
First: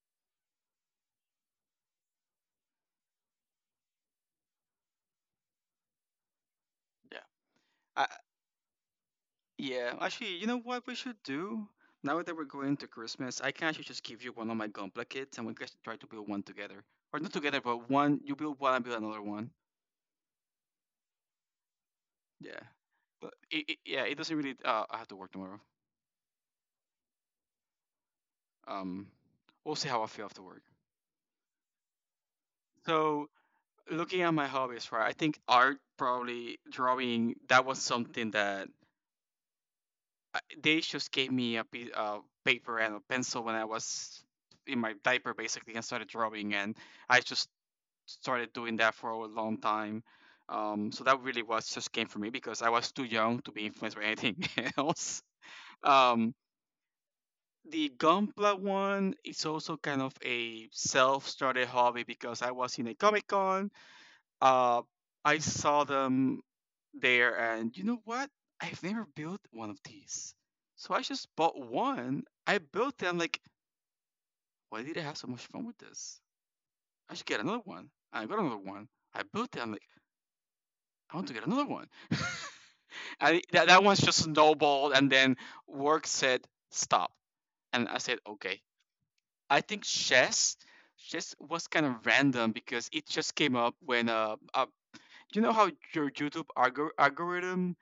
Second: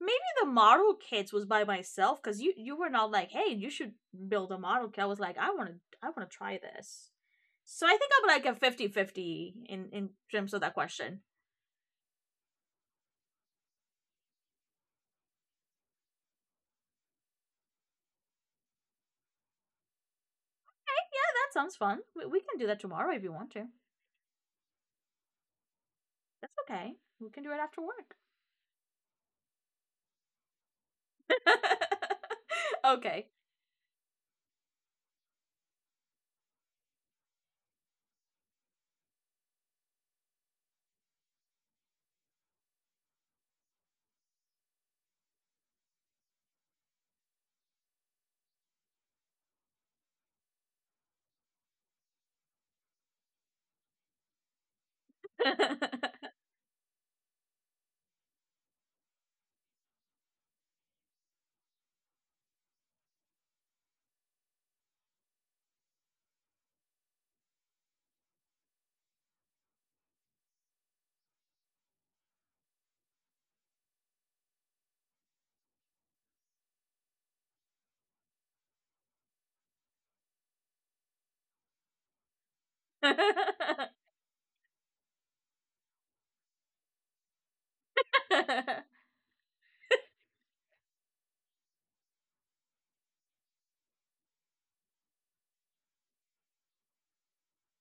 maybe the model kits was by myself because you were not like, hey, you should build a model kit. I was like, I want to try this.
Yeah.
So I
I,
think I'm like a 50 50 in
yeah,
in
actually, you
terms
know
of that
what we
question.
should do? Now that we're going to Christmas, I can actually just give you one of my Gunpla kits and we can try to build one together. Or not together, but one, you build one, I build another one.
Yeah, that sounds fun. We can
Yeah.
do that tomorrow if you
But
want to.
yeah, it doesn't really, I have to work tomorrow.
That's okay. We can do it after work.
Um, we'll see how I feel after work.
[laughs] okay.
So, looking at my hobbies, right, I think art, probably drawing, that was something that I, they just gave me a piece of paper and a pencil when I was in my diaper basically and started drawing and I just started doing that for a long time. So that really was just game for me because I was too young to be influenced by anything [laughs] else.
[laughs]
Um, the Gunpla one is also kind of a self-started hobby because I was in a Comic Con. Uh, I saw them there, and you know what? I've never built one of these, so I just bought one. I built them like, why did I have so much fun with this? I should get another one. I got another one. I built them like, I want to get another one. [laughs] And that, that one's just snowballed and then work said stop. And I said, okay. I think chess was kind of random because it just came up when you know how your YouTube algorithm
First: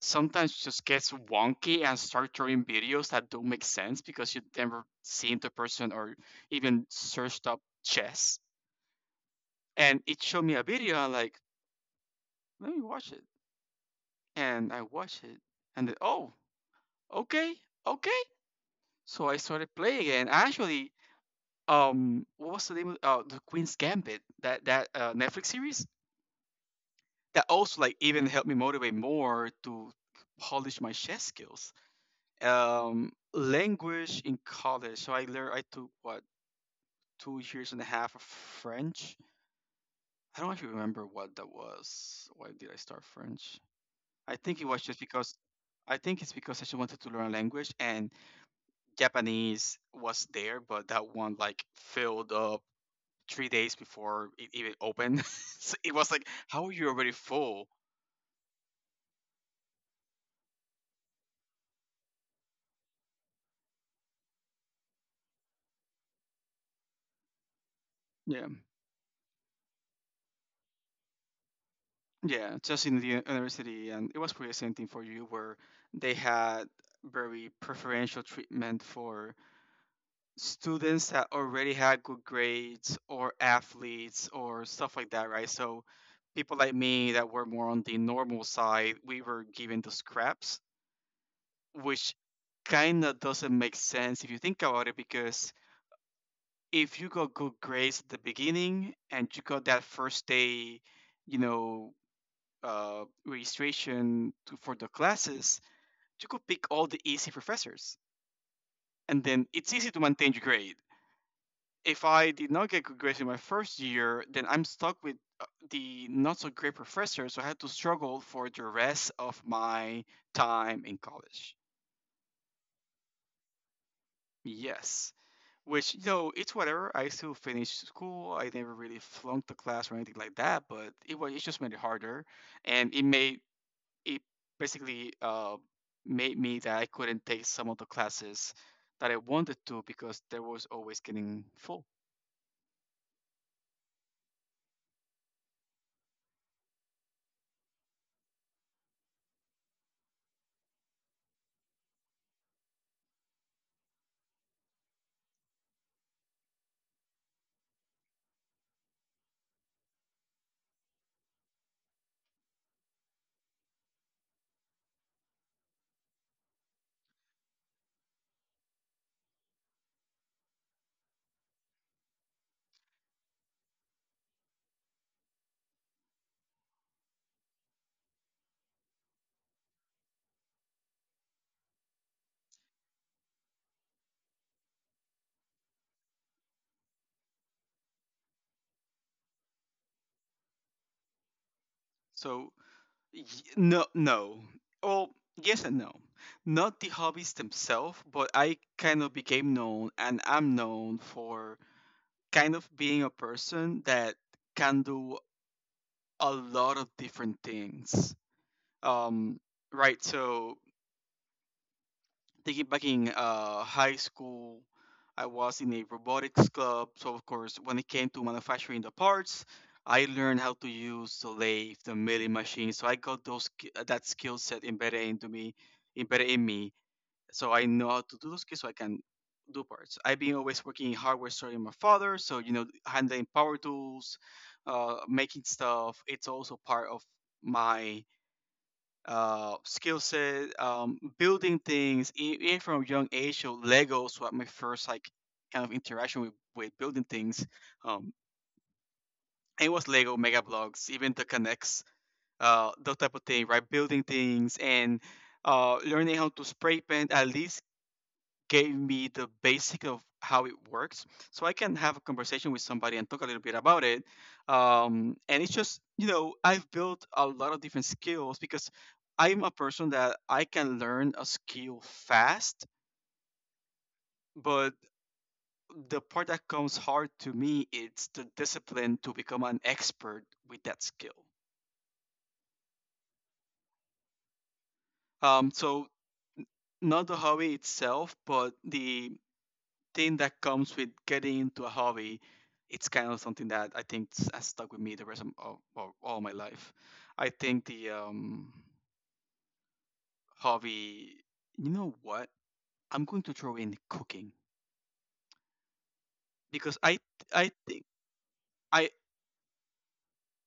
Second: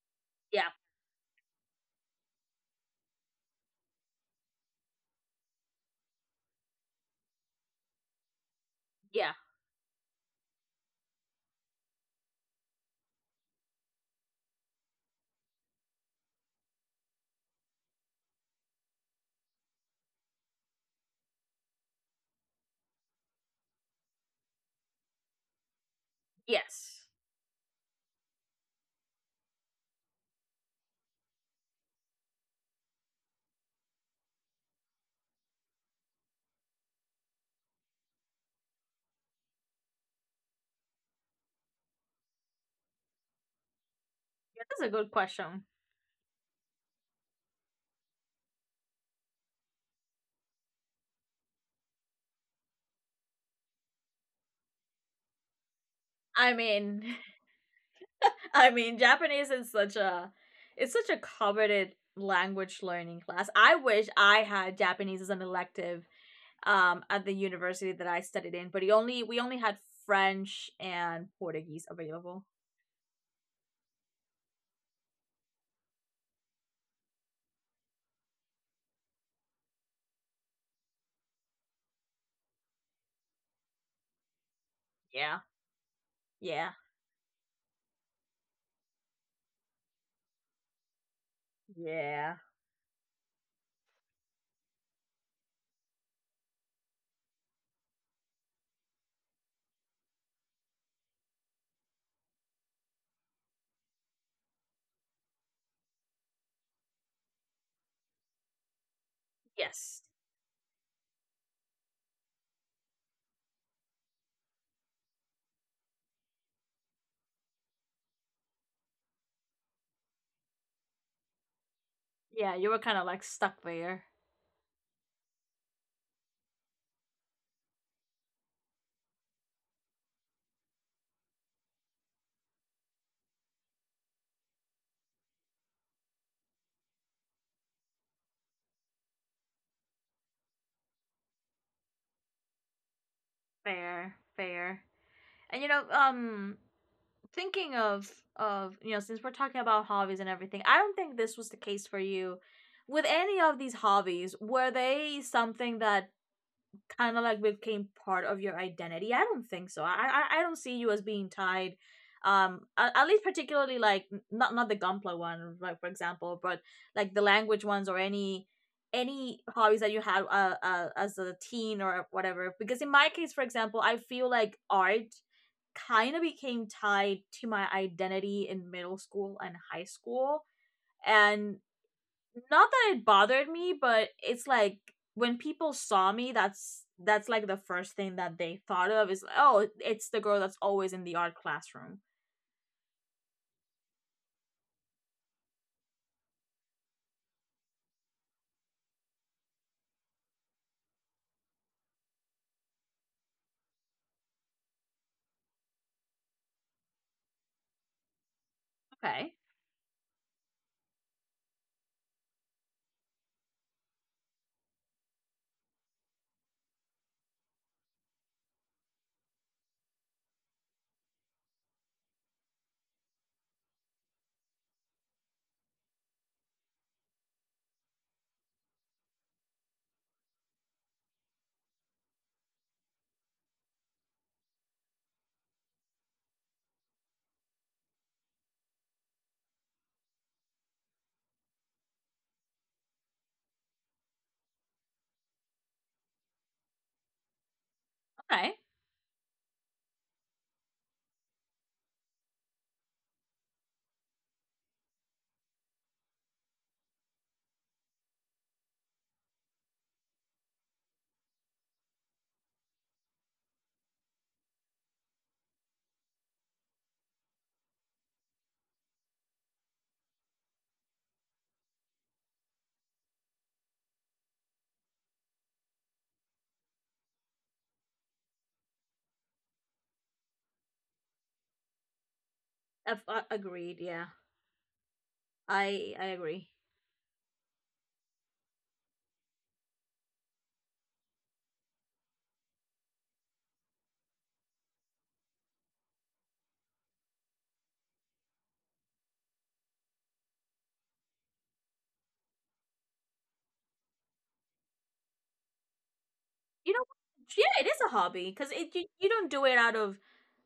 sometimes
yeah.
just gets wonky and start throwing videos that don't make sense because you never seen the person or even searched up chess.
Yeah.
And it showed me a video I'm like, let me watch it. And I watched it and then oh okay, okay. So I started playing it, and actually, what was the name of the Queen's Gambit? That that Netflix series
Yes.
that also like even helped me motivate more to polish my chess skills. Language in college, so I learned I took what 2 years and a half of French. I don't actually remember what that was. Why did I start French? I think
Yeah,
it was
that's a
just
good
because
question.
I think it's because I just wanted to learn a language and Japanese was there, but that one like filled up 3 days before it even opened. [laughs] So it was like,
I
how are you already
mean,
full?
I mean, Japanese is such a, it's such a coveted language learning class. I wish I had Japanese as an elective at the university that I
Yeah,
studied in, but he only we only had French and Portuguese available.
yeah, just in the university, and it was pretty the same thing for you, where they had very preferential treatment for students that already had good grades or athletes or stuff like that,
Yeah.
right? So people
Yeah.
like me that were more on the normal side, we were given the scraps which
Yeah.
kind of doesn't make sense if you think about it because if you got good grades at the beginning and you got that first day you know registration to, for the classes you could pick all the easy professors and then it's easy to
Yes.
maintain your grade if I did not get good grades in my first year then I'm stuck with the not so great professor so I had to struggle for the rest of my time in college.
Yeah, you were kind of like stuck there.
Yes. Which, you know, it's whatever. I still finished school. I never really flunked the class or anything like that, but it was it just made it harder, and it made it basically made me that I couldn't take some of the classes that I wanted to because there was always getting full.
Fair, fair. And you know, thinking of you know, since we're talking about hobbies and everything, I don't think this was the case for you with any of these hobbies. Were they something that kind of like became part of your identity? I don't think so. I don't see you as being tied at least particularly like, not the Gunpla one like for example, but like the language ones or any hobbies that you had as a teen or whatever, because in my case for example I feel like art kind of became tied to my identity in middle school and high school. And not that it bothered me, but it's like when people saw me, that's like the first thing that they thought of is, oh, it's the girl that's always in the art classroom.
So y- no, no. Well, yes and no. Not the hobbies themselves, but I kind of became known, and I'm known for kind of being a person that can do a lot of different things.
Okay,
Um, right. So thinking back in high school, I was in a robotics club. So of course, when it came to manufacturing the parts, I learned how to use the lathe, the milling machine. So I got those that skill set embedded into me, embedded in me. So I know how to do those skills. So I can do parts. I've been always working in hardware store with my father. So you know, handling power tools, making stuff. It's also part of my skill set, building things, even from a young age. So Legos were my first like kind of interaction with building things. Um,
okay,
and it was Lego, Mega Bloks, even the Connects, those type of thing, right? Building things and learning how to spray paint at least gave me the basic of how it works so I can have a conversation with somebody and talk a little bit about it. And it's just you know I've built a lot of different skills because I'm a person that I can learn a skill fast but the part that comes hard to me is the discipline to become an expert with that skill.
agreed. Yeah,
So
I agree.
not the hobby itself but the thing that comes with getting into a hobby, it's kind of something that I think has stuck with me the rest of all my life. I think the hobby, you know what? I'm going to throw in cooking
You
because
know,
I
yeah, it is
think
a hobby because it you,
I
don't do it out of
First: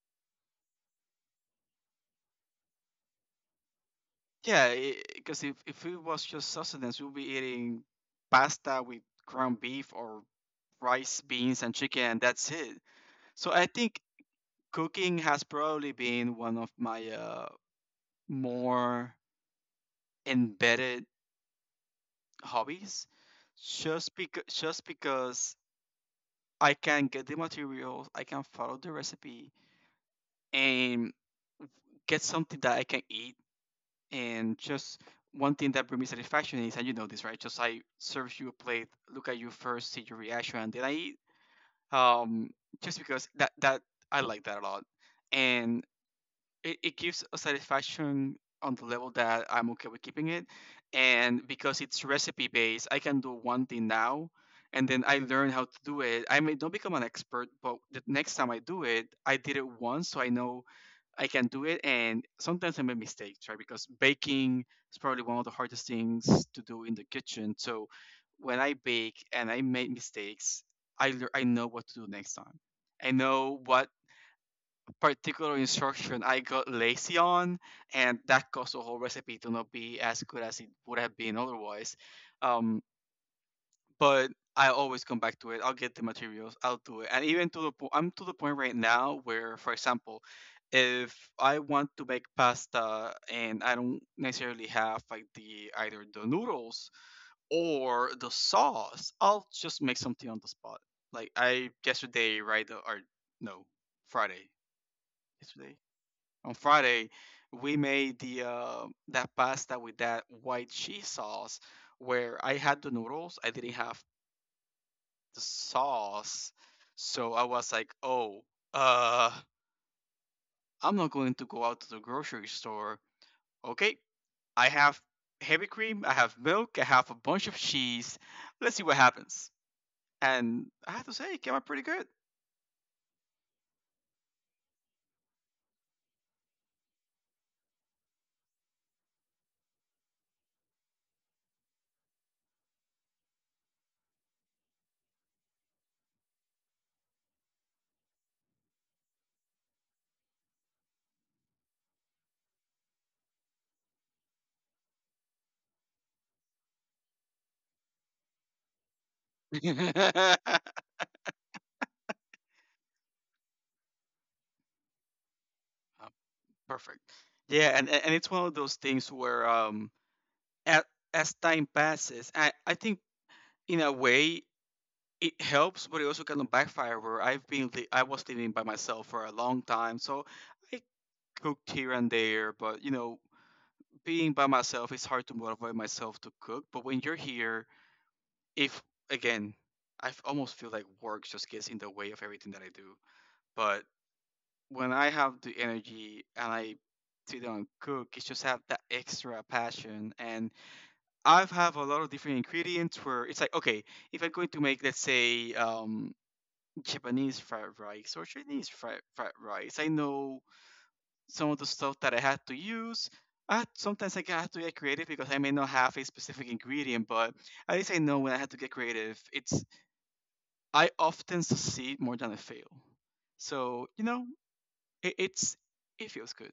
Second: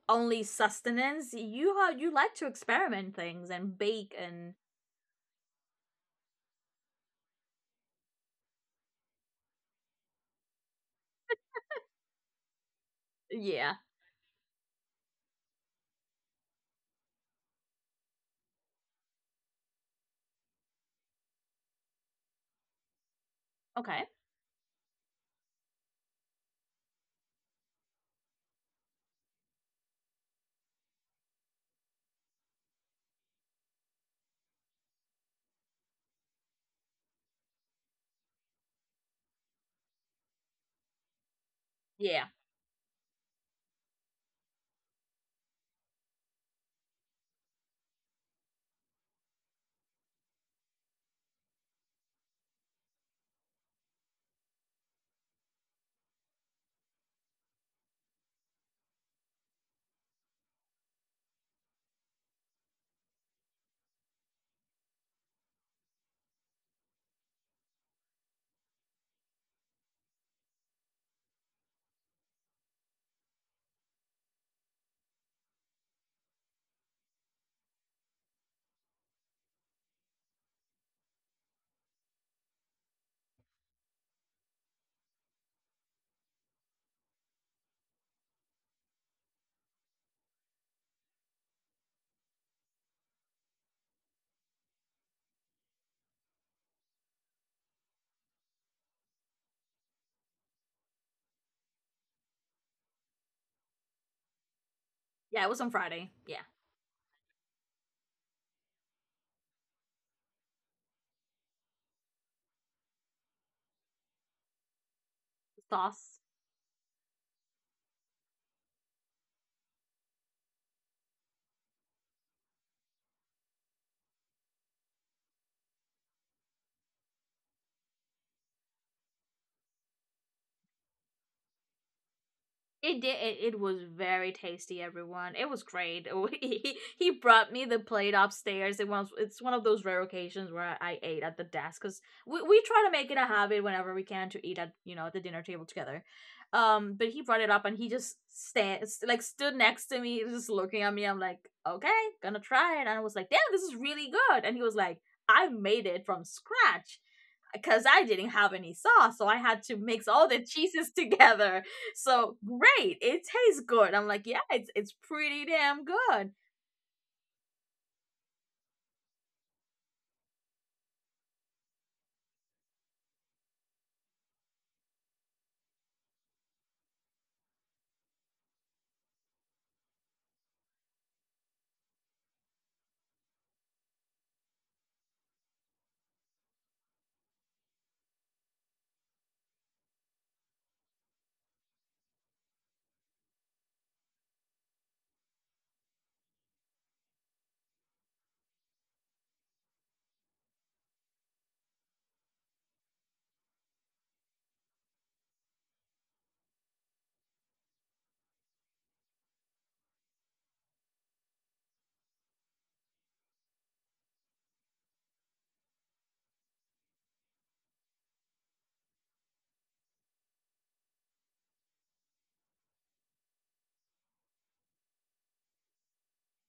only sustenance. You like to experiment things and bake, and
yeah because if it was just sustenance, we'll be eating pasta with ground beef or rice, beans, and chicken, and that's it. So I
yeah.
think cooking has probably been one of my more embedded hobbies
Okay.
just because I can get the materials, I can follow the recipe and get something that I can eat. And just one thing that brings me satisfaction is, and you know this, right? Just I serve you a plate, look at you first, see your reaction, and then I eat.
Yeah.
Um, just because that I like that a lot. And it gives a satisfaction on the level that I'm okay with keeping it. And because it's recipe based, I can do one thing now and then I learn how to do it. I may not become an expert, but the next time I do it, I did it once so I know I can do it. And sometimes I make mistakes, right? Because baking is probably one of the hardest things to do in the kitchen. So when I bake and I make mistakes, I know what to do next time. I know what particular instruction I got lazy on, and that caused the whole recipe to not be as good as it would have been otherwise. Um, but I always come back to it. I'll get the materials. I'll do it. And even I'm to the point right now where, for example, if I want to make pasta and I don't necessarily have like the either the noodles or the sauce, I'll just make something on the spot. Like I yesterday, right? Or no, Friday.
Yeah, it was on
Yesterday
Friday. Yeah.
on Friday, we made the that pasta with that white cheese sauce, where I had the noodles, I didn't have the
The sauce.
sauce, so I was like, oh, uh, I'm not going to go out to the grocery store. Okay, I have heavy cream, I have milk, I have a bunch of cheese. Let's see what happens. And I have to say, it came out pretty good.
It did. It was very tasty, everyone. It was great. [laughs] He brought me the plate upstairs. It's one of those rare occasions where I ate at the desk because we try to make it a habit whenever we can to eat at, you know, at the dinner table together. But he brought it up and he just stand like stood next to me, just looking at me. I'm like, okay, gonna try it. And I was like, damn, this is really good. And he was like, I made it from scratch because I didn't have any sauce, so I had to mix all the
[laughs]
cheeses [laughs] together, so great, it tastes good. I'm like, yeah, it's pretty damn
Uh,
good.
Perfect. Yeah, and it's one of those things where as, as time passes, I think in a way it helps, but it also kind of backfire where I was living by myself for a long time, so I cooked here and there, but you know, being by myself, it's hard to motivate myself to cook. But when you're here, if again, almost feel like work just gets in the way of everything that I do. But when I have the energy and I sit down and cook, it's just have that extra passion and I've have a lot of different ingredients where it's like okay, if I'm going to make let's say Japanese fried rice or Chinese fried rice, I know some of the stuff that I had to use. I had, sometimes like, I got to get creative because I may not have a specific ingredient, but at least I know when I had to get creative. It's I often succeed more than I fail, so you know it's it feels good.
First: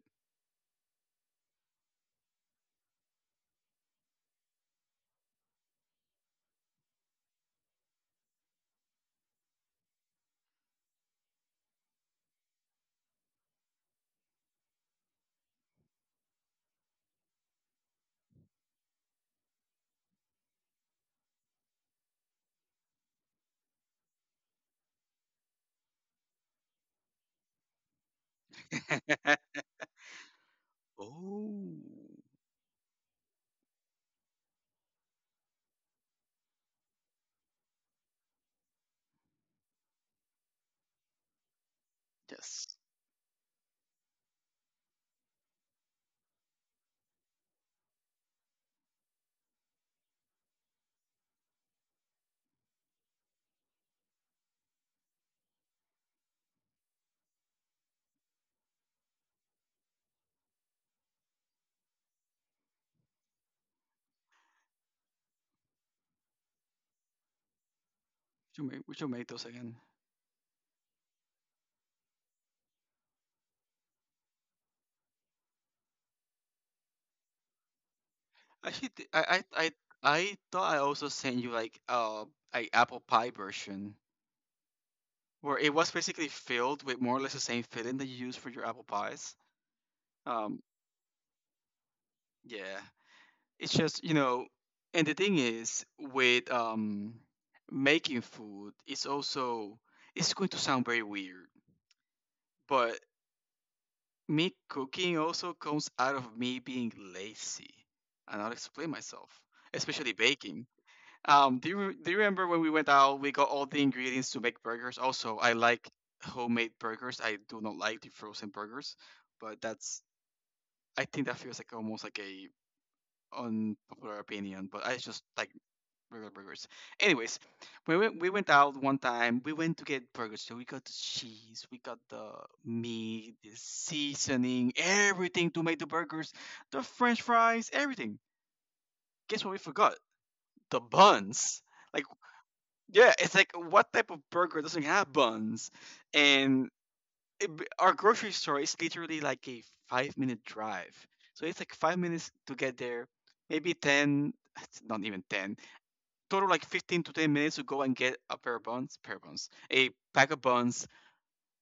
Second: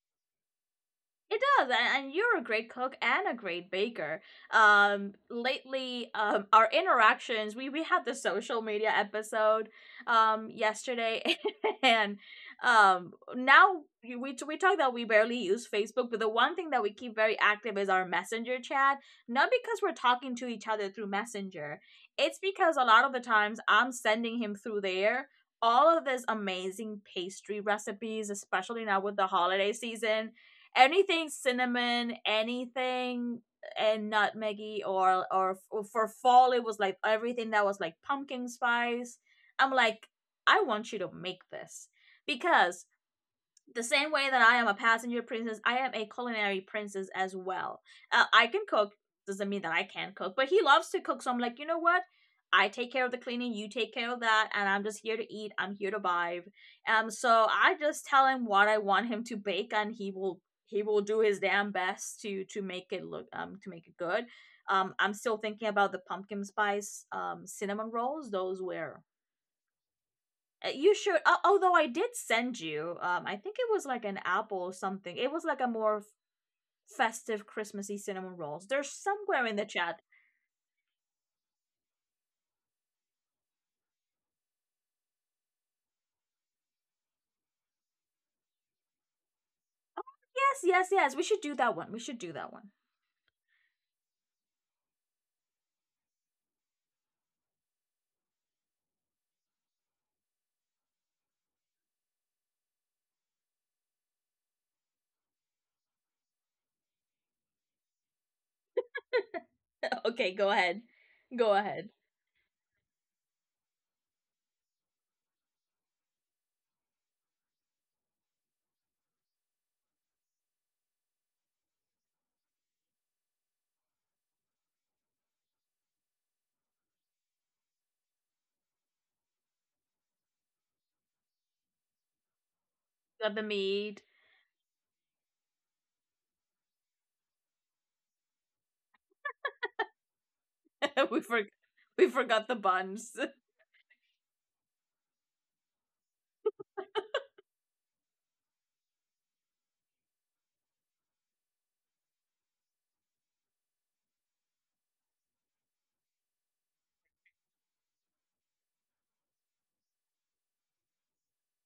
It does, and you're a great cook and a great baker. Lately, our interactions, we had the social media episode, yesterday, [laughs] and now we talk that we barely use Facebook, but the one thing that we keep very active is our Messenger chat. Not because we're talking to each other through Messenger, it's because a lot of the times I'm sending him through there all of these amazing pastry recipes, especially now with the
[laughs]
holiday season, anything
oh
cinnamon, anything and nutmeggy or for fall it was like everything that was like pumpkin spice. I'm like, I want you to make this
yes,
because the same way that I am a passenger princess, I am a culinary princess as well. I can cook, doesn't mean that I can not cook, but he loves to cook, so I'm like, you know what? I take care of the cleaning, you take care of that, and I'm just here to eat, I'm here to vibe. So I just tell him what I want him to bake, and he will do his damn best to make it look to make it good. I'm still thinking about the pumpkin spice cinnamon rolls. Those
we
were
should make those again.
you should, although I did send you, I think it was like an apple or something. It was like a more festive Christmassy cinnamon rolls. They're
Actually,
somewhere
I
in the
I I
chat.
I thought I also sent you like a apple pie version where it was basically filled with more or less the same filling that you use for your apple pies.
Yes,
Um,
yes, yes. We should do that one. We should do that one.
yeah, it's just you know, and the thing is with making food, it's also it's going to sound very weird, but me cooking also comes out of me being lazy, and I'll explain myself,
[laughs]
especially
Okay, go
baking.
ahead. Go ahead.
Do you remember when we went out? We got all the ingredients to make burgers. Also, I like homemade burgers. I do not like the frozen burgers, but that's I think that feels like almost like a unpopular opinion. But I just like regular burgers. Anyways, we went out one time. We went to get burgers. So we got the cheese, we got the
Got
meat,
the
the
meat.
seasoning, everything to make the burgers, the French fries, everything. Guess what we forgot? The
[laughs] we for-
buns.
we
Like
forgot the buns.
yeah, it's
[laughs]
like what type of burger doesn't have buns? And our grocery store is literally like a 5-minute drive. So it's like 5 minutes to get there, maybe 10, it's not even 10, total like 15 to 10 minutes to go and get a pair of buns, a pack of buns.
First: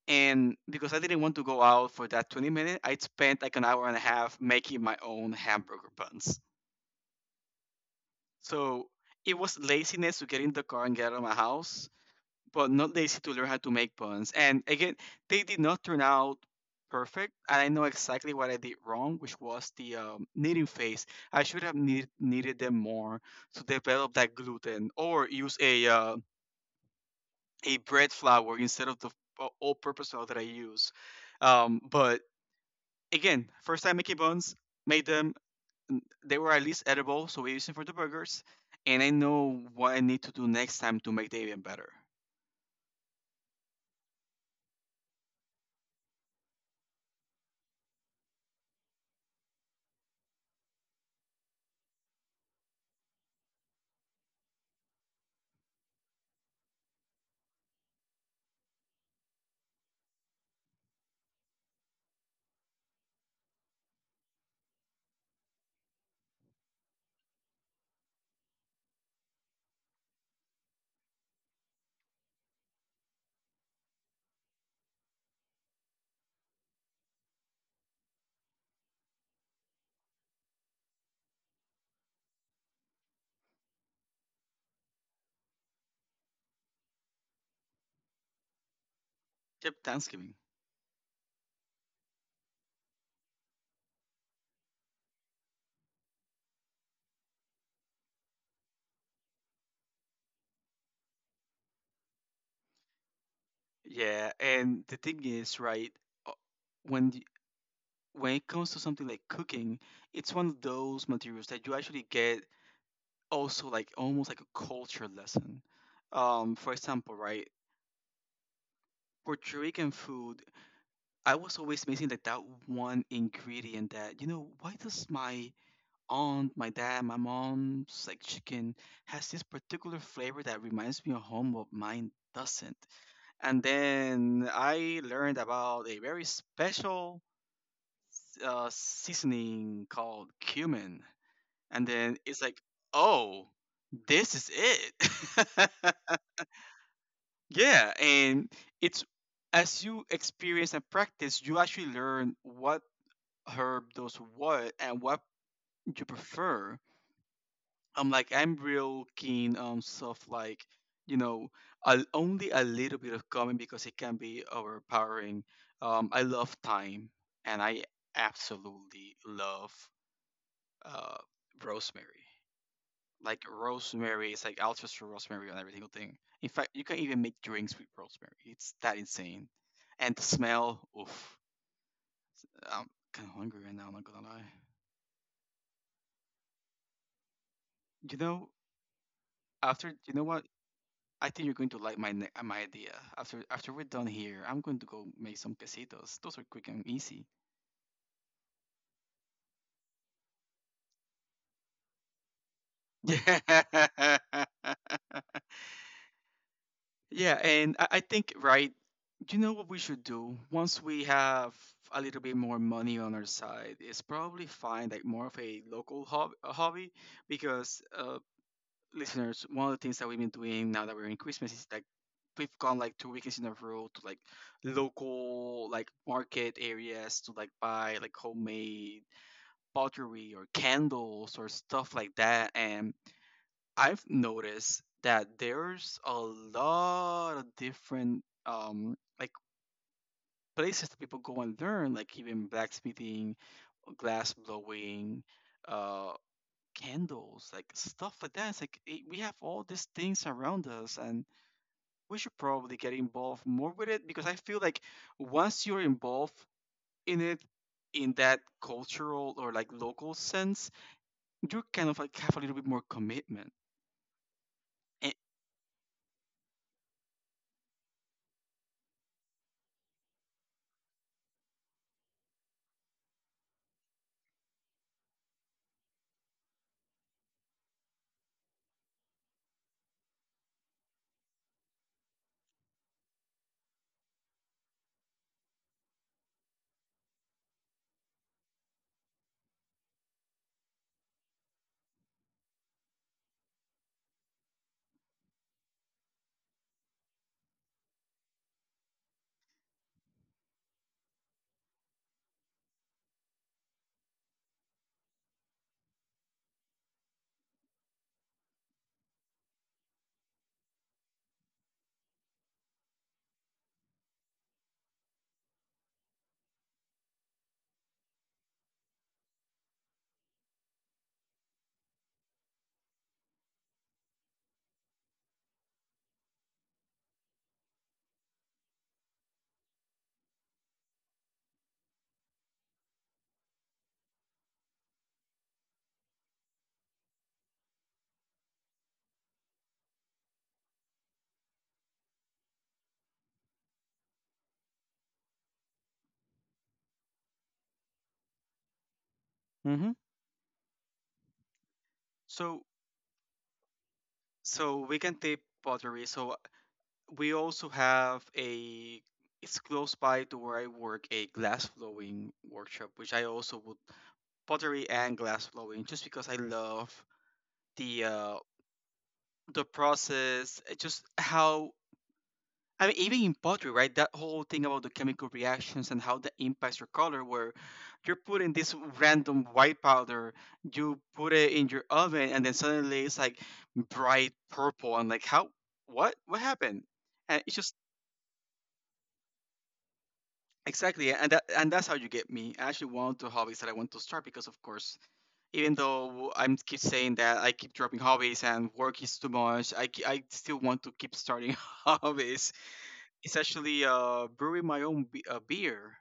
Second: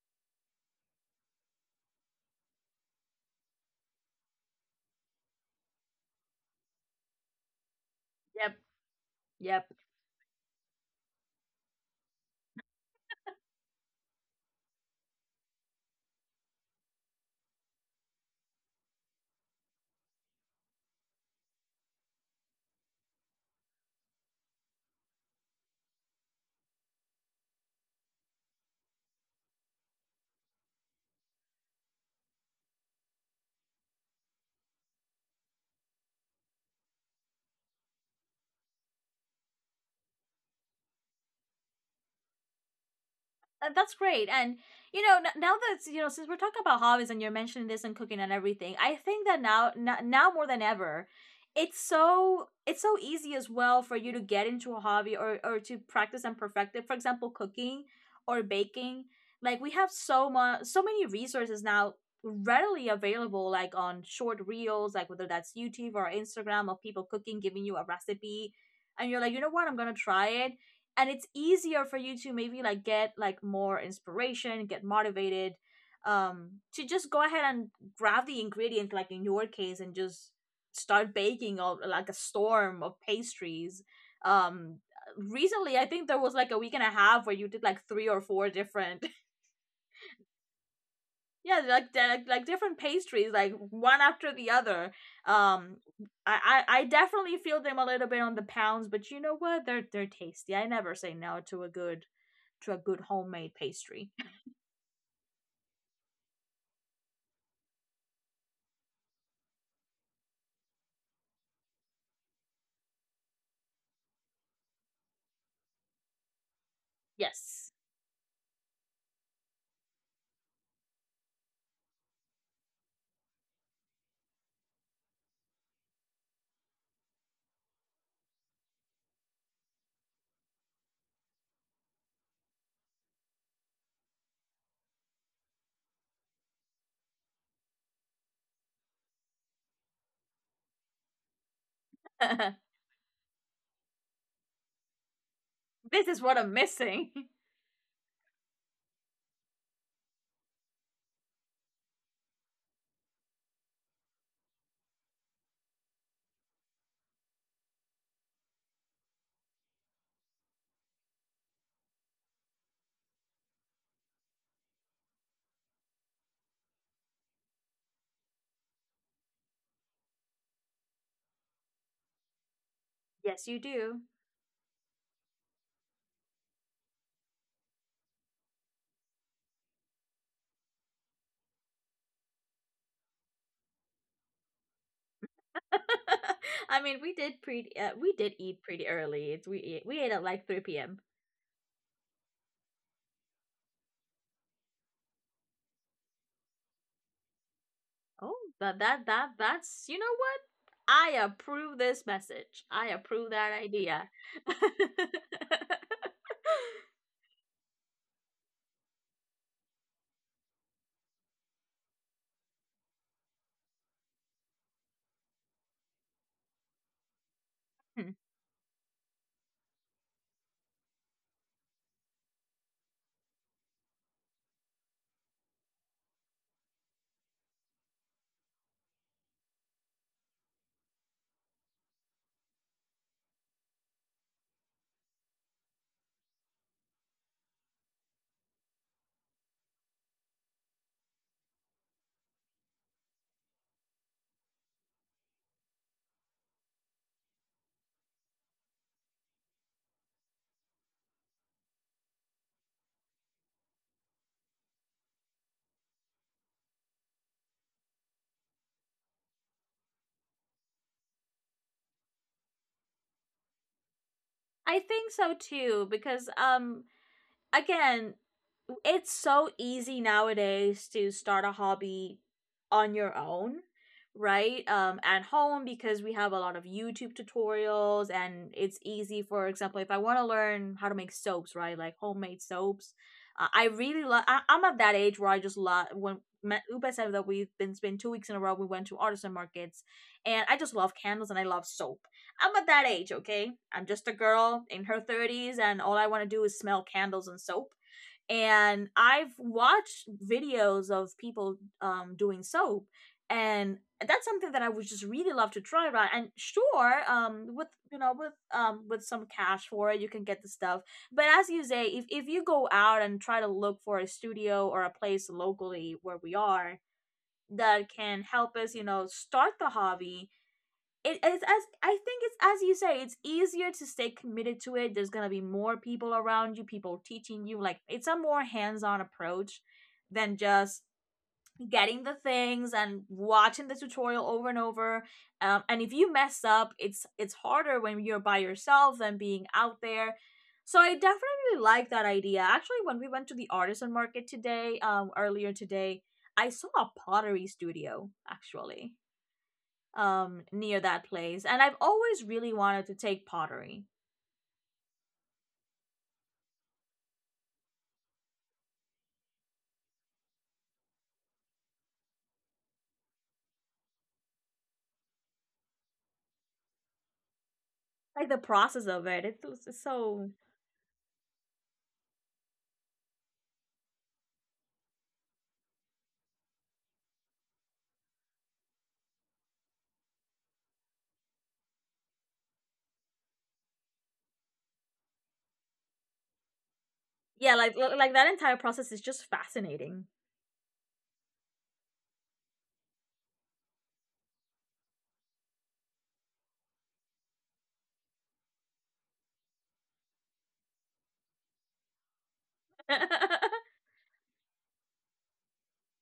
And because I didn't want to go out for that 20-minute minute, I spent like an hour and a half making my own hamburger buns.
yep,
So it was
yep.
laziness to get in the car and get out of my house but not lazy to learn how to make buns. And again, they did not turn out perfect. And I know exactly what I did wrong, which was the kneading phase. I should have knead- kneaded them more to develop that gluten, or use a bread flour instead of the all-purpose flour that I use. But again, first time making buns, made them. They were at least edible, so we use them for the burgers. And I know what I need to do next time to make them even better.
Uh, that's great. And you know, now that you know, since we're talking about hobbies and you're mentioning this and cooking and everything, I think that now, now more than ever, it's so easy as well for you to get into a hobby, or to practice and perfect it. For example, cooking or baking. Like we have so much, so many resources now readily available like on short reels, like whether that's YouTube or Instagram, of people cooking giving you a recipe, and you're like, you know what, I'm gonna try it. And it's easier for you to maybe like get like more inspiration, get motivated, to just go ahead and grab the ingredient, like in your case, and just start baking all, like a storm of pastries. um Recently, I think there was like a week and a half where you did like three or four different
Yep, Thanksgiving.
[laughs] yeah, like different pastries like one after the other. um I definitely feel them a little bit on the pounds, but you know what, they're tasty. I never say no to a good, homemade pastry. [laughs]
Yeah, and the thing is, right, uh, when the, when it comes to something like cooking, it's one of those materials that you actually get also like almost like a culture lesson. For example, right,
Yes.
Puerto Rican food, I was always missing like that one ingredient that, you know, why does my aunt, my dad, my mom's like chicken has this particular flavor that reminds me of home, but mine doesn't. And then I learned about a very special seasoning called cumin, and then it's like,
[laughs]
oh, this is it.
this is what I'm missing. [laughs]
[laughs] yeah, and it's as you experience and practice, you actually learn what herb does what and what you prefer. I'm real keen on stuff like you know a, only a little bit of cumin because it can be overpowering. I love thyme, and I absolutely love uh rosemary. Like
Yes, you do.
rosemary, it's like I'll trust for rosemary on every single thing. In fact, you can even make drinks with rosemary. It's that insane. And the smell, oof. I'm kind of hungry right now. I'm not gonna lie.
[laughs] I mean, we
You
did
know,
eat pretty early.
after
We ate
you know
at like
what,
three p.m.
I think you're going to like my idea. After we're done here, I'm going to go make some quesitos. Those are quick and easy.
Oh, that's you know what? I approve this message. I approve that idea.
[laughs]
[laughs]
Yeah, and I think right, you know what we should do once we have a little bit more money on our side is probably find like more of a a hobby because
Hmm.
listeners, one of the things that we've been doing now that we're in Christmas is like we've gone like two weekends in a row to like local like market areas to like buy like homemade pottery or candles or stuff like that and I've noticed that there's a lot of different like places that people go and learn, like even blacksmithing, glass blowing, uh candles, like stuff like that. It's like we have all these things around us and we should probably get involved more with it because I feel like once you're involved in it in that cultural or like local sense, you kind of like have a little bit more commitment.
I think
And,
so too because again, it's so easy nowadays to start a hobby on your own, right, at home, because we have a lot of YouTube tutorials, and it's easy, for example, if I want to learn how to make soaps, right, like homemade soaps. I'm at that age where I just love, when Upa said that we've been spent 2 weeks in a row. We went to artisan markets, and I just love candles and I love soap. I'm at that age, okay? I'm just a girl in her 30s, and all I want to do is smell candles and soap. And I've watched videos of people doing soap, and that's something that I would just really love to try. Right, and sure, with you know, with some cash for it, you can get the stuff. But as you say, if you go out and try to look for a studio or a place locally where we are that can help us, you know, start the hobby, it is as I think it's as you say, it's easier to stay committed to it. There's gonna be more people around you, people teaching you. Like it's a more hands-on approach than just getting the things and watching the tutorial over and over. And if you mess up, it's harder when you're by yourself than being out there. So I definitely like that idea. Actually, when we went to the artisan market today, earlier today, I saw a pottery studio actually
hmm,
near that place, and I've always really
so
wanted to take pottery.
We can tape pottery. So we also have a it's close by to where I work a glass blowing workshop, which I also would pottery and glass blowing just because I love the
Like the
uh
process of it, it
the
was it's so
process, just how I mean, even in pottery, right? That whole thing about the chemical reactions and how that impacts your color, where you're putting this random white powder, you put it in your oven, and then suddenly it's like bright purple. And like, how? What? What happened? And it's
yeah.
just
Like that entire process is just fascinating.
exactly, and and that's how you get me. I actually want the hobbies that I want to start because, of course, even though I'm keep saying that I keep dropping hobbies and work is too much, I still want to keep starting [laughs] hobbies. It's
[laughs]
actually brewing my own be- beer.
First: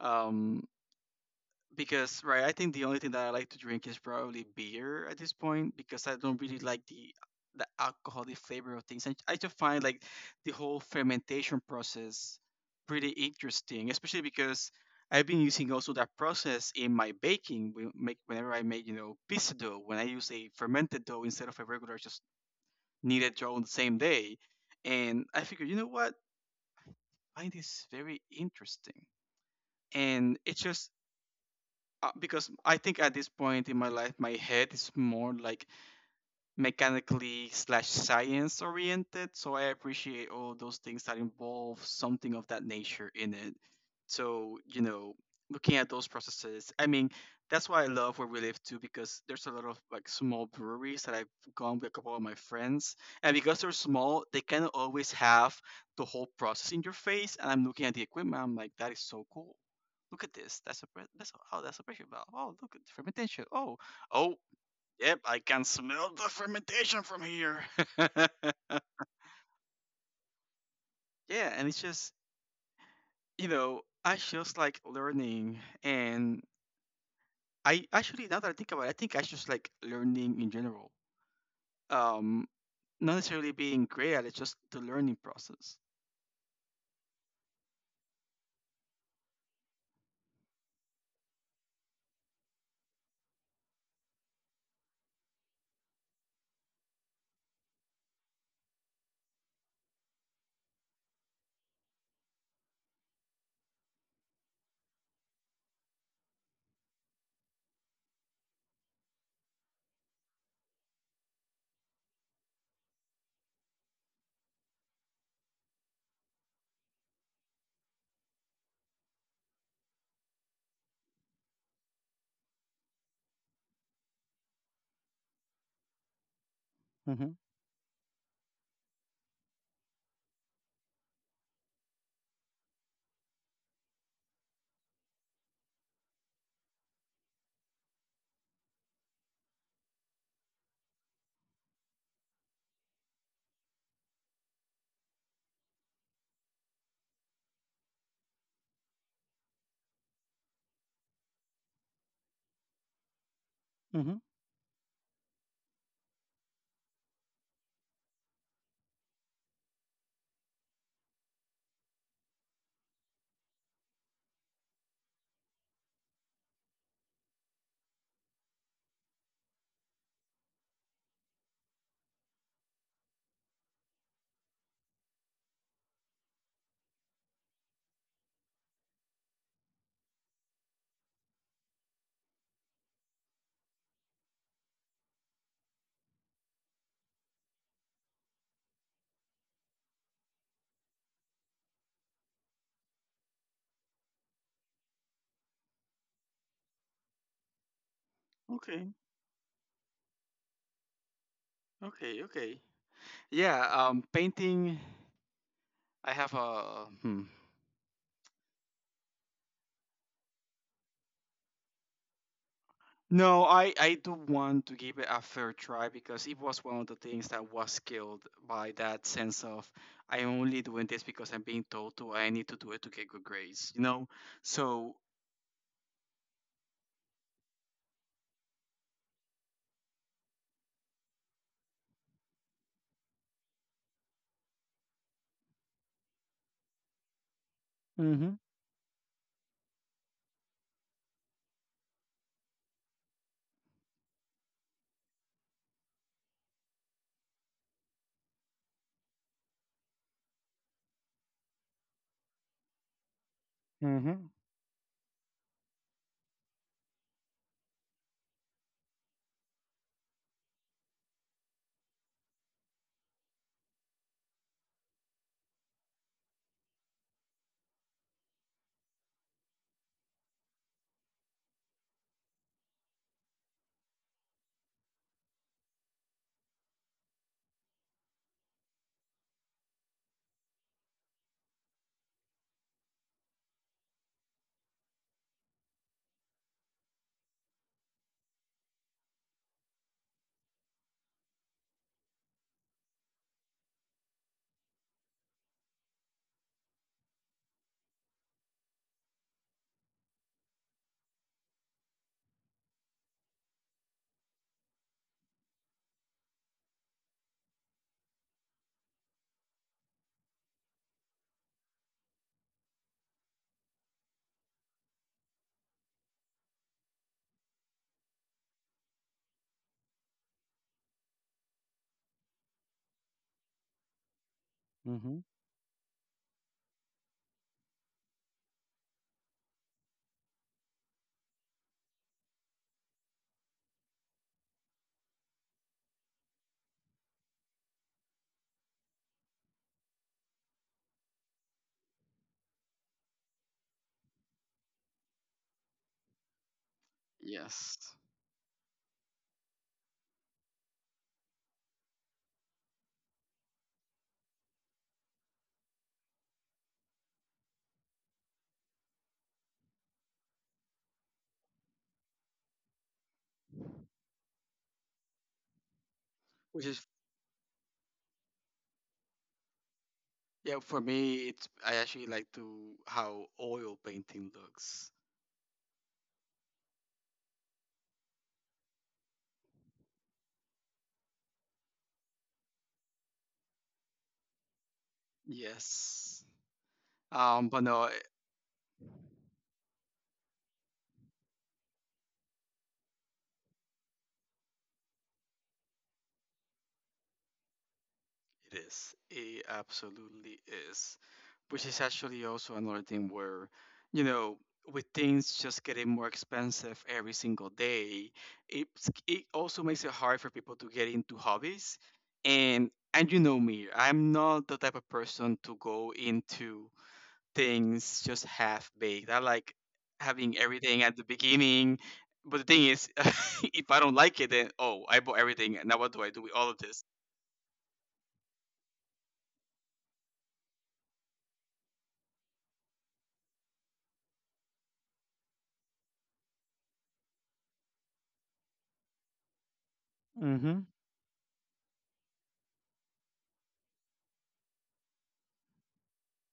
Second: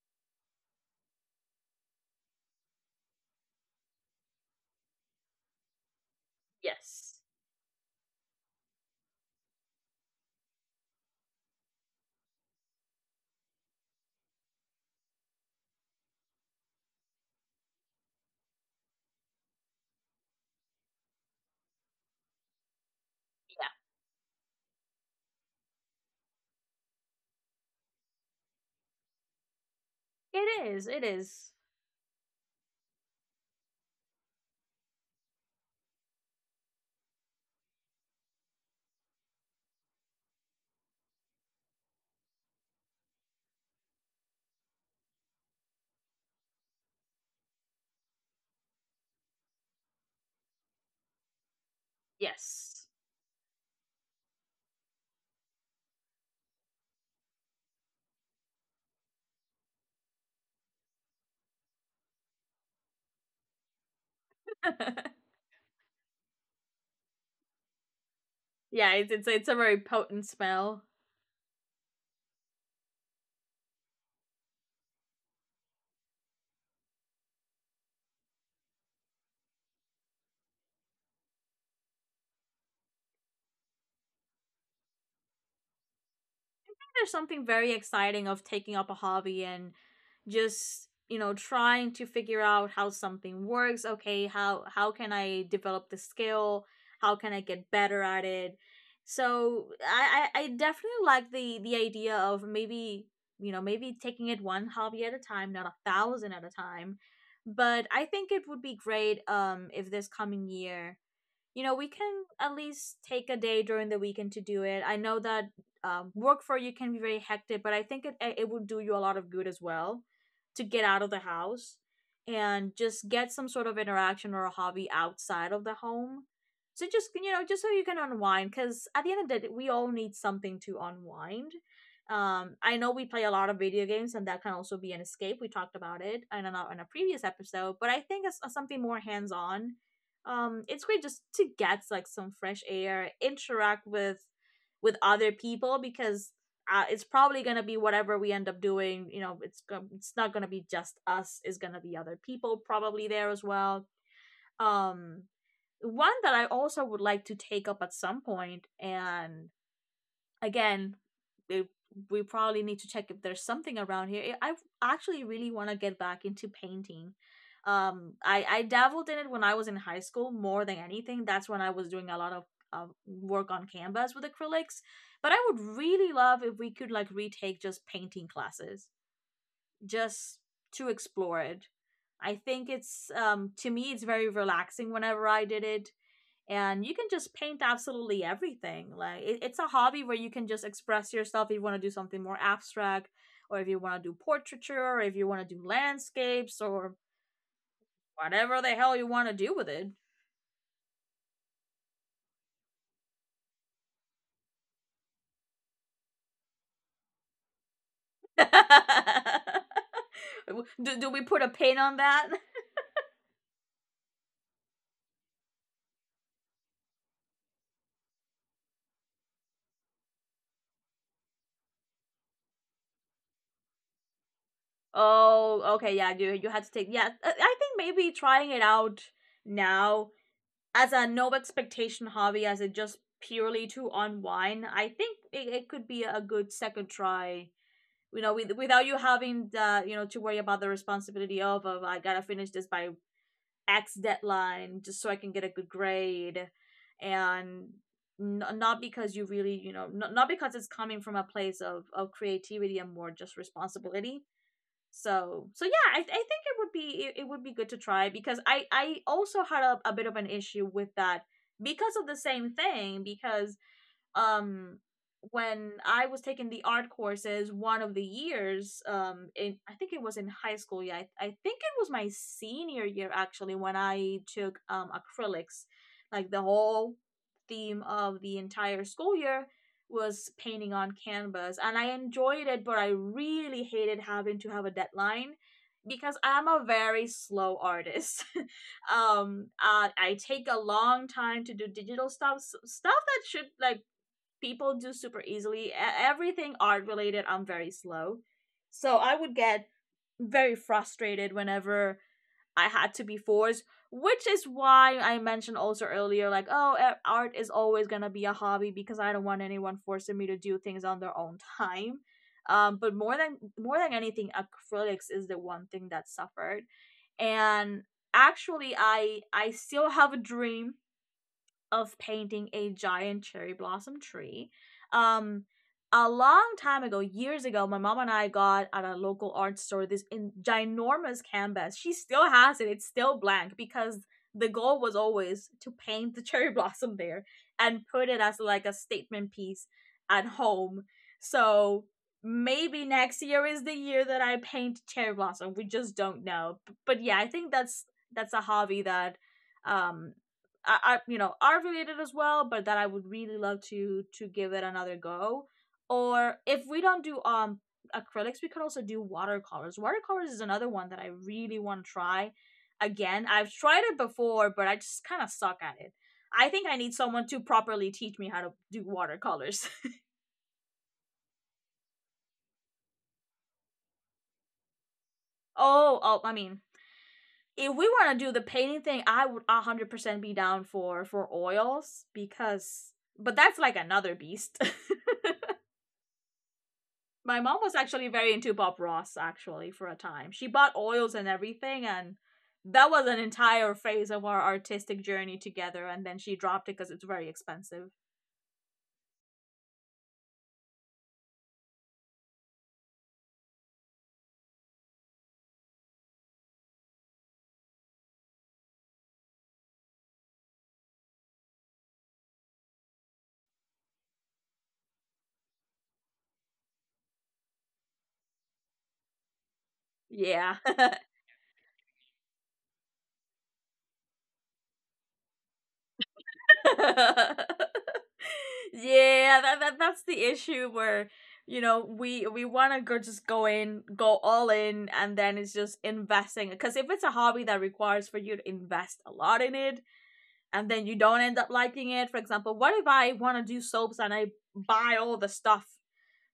um because right I think the only thing that I like to drink is probably beer at this point because I don't really like
Yes,
the alcoholic flavor of things and I just find like the whole fermentation process pretty interesting especially because I've been using also that process in my baking whenever I make you know pizza dough when I use a fermented dough instead of a regular just kneaded dough on the
yeah,
same day and I figure you know what I find this very interesting and it's
it is
just
it is
because I think at this point in my life, my head is more like mechanically slash science oriented. So I appreciate all those things that involve something of that nature in it. So you know, looking at those processes, I mean, that's why I love where we live too, because there's a lot of like small breweries that I've gone with a couple of my
Yes.
friends, and because they're small, they kind of always have the whole process in your face. And I'm looking at the equipment, I'm like, that is so cool. Look at this. That's a, oh that's a pressure valve. Oh look at the fermentation. Oh oh yep,
[laughs]
I can smell the fermentation from here. [laughs] Yeah,
Yeah, it's a very potent smell.
and it's just I just like learning, and I actually now that I think about it, I think I just like learning in general. Um, Not necessarily being great at it, just the learning process.
There's something very exciting of taking up a hobby and just, you know, trying to figure out how something works. Okay, how can I develop the skill? How can I get better at it? So I definitely like the idea of maybe, you know, maybe taking it one hobby at a time, not a thousand at a time. But I think it would be great, um, if this coming year, you know, we can at least take a day during the weekend to do it. I know that, work for you can be very hectic, but I think it would do you a lot of good as well to get out of the house and just get some sort of interaction or a hobby outside of the home. So just,
Mm-hmm.
you know, just so you can unwind, because at the end of the day, we all need something to unwind. I know we play a lot of video games, and that can also be an escape. We talked about it in a previous episode, but I think it's something more hands on. Um, it's great just to get like some fresh air, interact with other people, because it's probably gonna be whatever we end up doing, you know. It's not gonna be just us, it's gonna be other people probably there as well.
Mm-hmm.
Um, one that I also would like to take up at some point, and again, we, we probably need to check if there's something around here. I actually really want to get back into painting. Um, I dabbled in it when I was in high school. More than anything, that's when I was doing a lot of work on canvas with acrylics, but I would really love if we could like retake just painting classes, just to explore it. I think it's, um, to me it's very relaxing whenever I did it. And you can just paint absolutely everything. Like it's a hobby where you can just express yourself. If you want to do something more abstract, or if you want to do portraiture, or if you want to do landscapes, or whatever the
Okay,
hell you want to do with it.
okay. Yeah, painting. I have a hmm,
[laughs] Do we put a pin on that?
No, I do want to give it a fair try because it was one of the things that was killed by that sense of I only doing this because I'm being told to, I need to do it to get good grades, you know? So,
Oh okay, yeah, you had to take, yeah, I think maybe trying it out now as a no expectation hobby, as it just purely to unwind, I think it could be a good second try. You know,
mhm.
with, without you having the, you know, to worry about the responsibility of I gotta finish this by X deadline just so I can get a good grade, and not because you really, you know, not because it's coming from a place of creativity and more just responsibility.
Mhm.
So, so yeah, I think it would be it would be good to try, because I also had a bit of an issue with that because of the same thing, because um, when I was taking the art courses one of the years, um, in, I think it was in high school. Yeah, I think it was my senior year actually when I took acrylics. Like the whole theme of the entire school year was painting on canvas, and I enjoyed it, but I really hated having to have a deadline because I'm a very slow artist. [laughs] I take a long time to do digital stuff, stuff that should like people do super easily. Everything art related, I'm very slow. So I would get very frustrated whenever I had to be forced, which is why I mentioned also earlier, like, oh, e, art is always going to be a hobby because I don't want anyone forcing me to do things on their own time. But more than anything, acrylics is the one thing that suffered. And actually, I still have a dream of painting a giant cherry blossom tree.
Mhm.
Um, a long time ago, years ago, my mom and I got at a local art store this in ginormous canvas. She still has it; it's still blank because the goal was always to paint the [laughs] cherry blossom there and put it as like a statement piece at home. So maybe next year is the year that I paint cherry blossom. We just don't know. But yeah, I think that's
Yes.
a hobby that, um, I, you know, are related as well, but that I would really love to give it another go. Or if we don't do acrylics, we could also do watercolors. Watercolors is another one that I really want to try again. I've tried it before, but I just kind of suck at it. I think
Which
I
is,
need someone to properly teach me how to do watercolors.
yeah, for me, I actually like to how oil painting looks.
[laughs] Oh, I mean, if we want to do the painting thing, I would 100% be down for oils because, but that's like another beast. [laughs]
Yes.
My mom
But
was
no,
actually very into Bob Ross actually for a time. She bought oils and everything, and that was an entire phase of our artistic journey together, and then she dropped it because it's very expensive.
it is. It absolutely is. Which is actually also another thing where, you know, with things just getting more expensive every single day, it it also makes it hard for people to get into hobbies. And you know me, I'm not the type of person to go into things just half baked. I like having
Yeah.
everything
[laughs]
at the beginning. But the thing is, [laughs] if I don't like it, then oh, I bought everything. Now what do I do with all of this?
Yeah, that that's the issue where, you know, we want to go, just go in, go all in, and then it's just investing, because if it's a hobby that requires for you to invest a lot in it,
Mm-hmm.
and then you don't end up liking it. For example, what if I want to do soaps, and I buy all the stuff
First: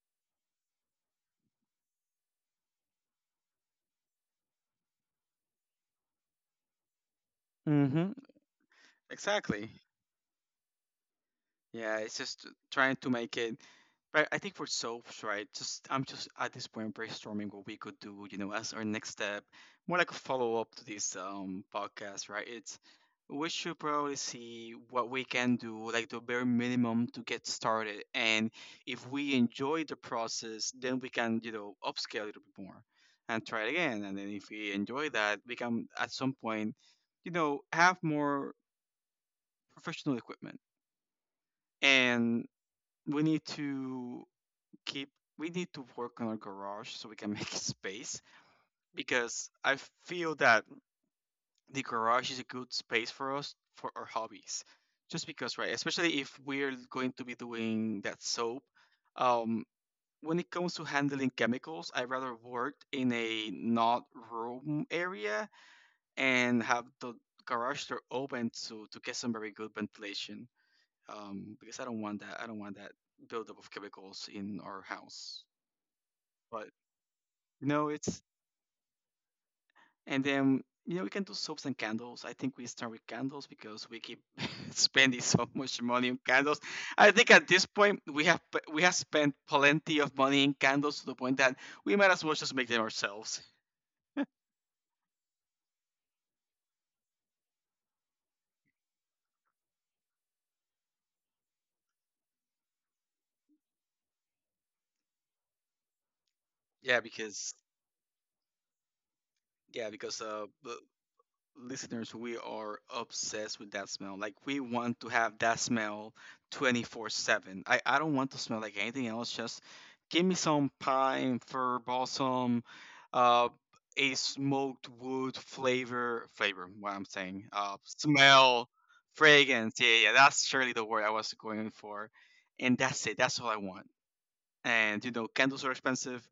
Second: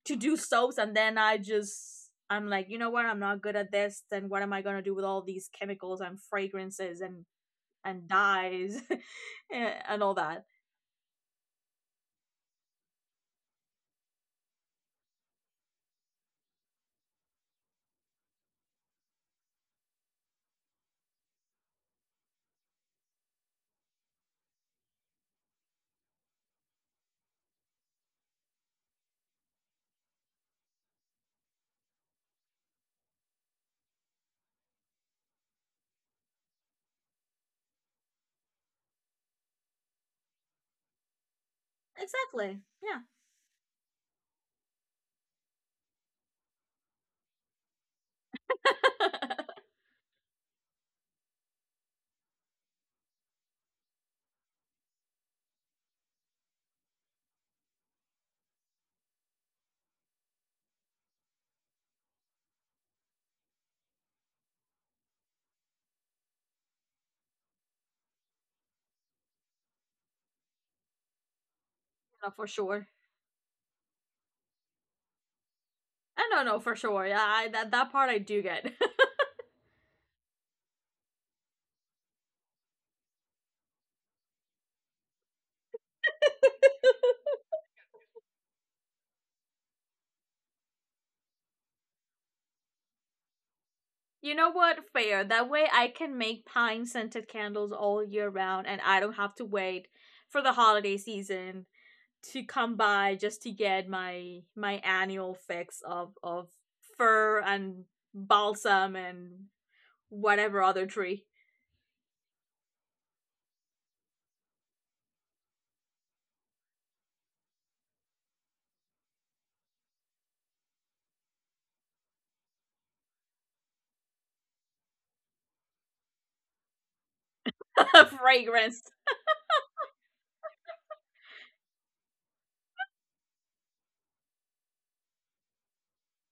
to do soaps, and then I just, I'm like, you know what, I'm not good at this, then what am I gonna do with all these chemicals and fragrances and
Mm-hmm.
dyes [laughs]
Exactly.
and all that.
Yeah, it's just trying to make it. But I think for soaps, right? Just I'm just at this point brainstorming what we could do, you know, as our next step, more like a follow up to this podcast, right? It's we should probably see what we can do, like the bare minimum to get started, and if we enjoy the process, then we can, you know, upscale it a bit more and try it again. And then if we enjoy that, we can at some point, you know, have more professional equipment and
Exactly. Yeah.
we need to keep we need to work on our garage so we can make [laughs] space because I feel that the garage is a good space for us for our hobbies. Just because, right? Especially if we're going to be doing that soap. Um, when it comes to handling chemicals, I rather work in a not room area and have the garage door open to get some very good ventilation. Because I don't want
No,
that. I
for
don't want
sure.
that buildup of chemicals in our house.
I don't know
But
for sure. Yeah, that
no,
that part I
it's
do get. [laughs]
and then you know we can do soaps and candles. I think we start with candles because we keep [laughs] spending so much money on candles. I think at this point we have spent plenty of money in candles to the point that we might as well just make them ourselves.
You know what? Fair. That way I can make pine scented candles all year round, and I don't have to wait for the holiday season to come by just to get my my annual fix of
Yeah,
fur
because
and balsam and
yeah, because
whatever other tree
listeners, we are obsessed with that smell. Like we want to have that smell 24/7. I don't want to smell like anything else. Just give me some pine, fir balsam, uh, a smoked wood flavor. What I'm saying,
[laughs]
smell,
fragrance.
fragrance. Yeah, that's surely the word I was going for. And that's it. That's all I want. And you know, candles are expensive.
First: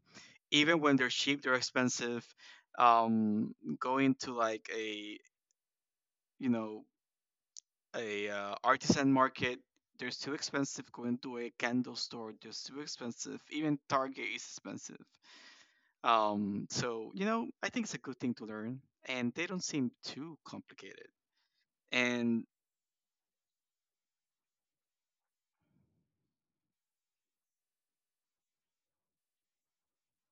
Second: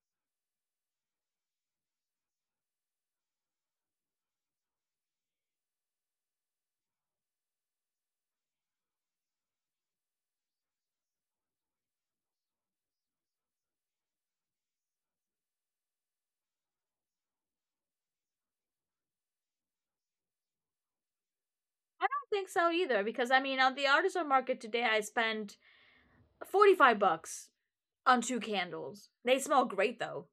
Even when they're cheap, they're expensive. Um, Going to like a you know a artisan market, they're too expensive, going to a candle store, just too expensive, even Target is expensive. So you know, I think it's a good thing to learn and they don't seem too complicated
I don't
and
think so either, because I mean on the artisan market today I spent 45 bucks on two candles. They smell great though.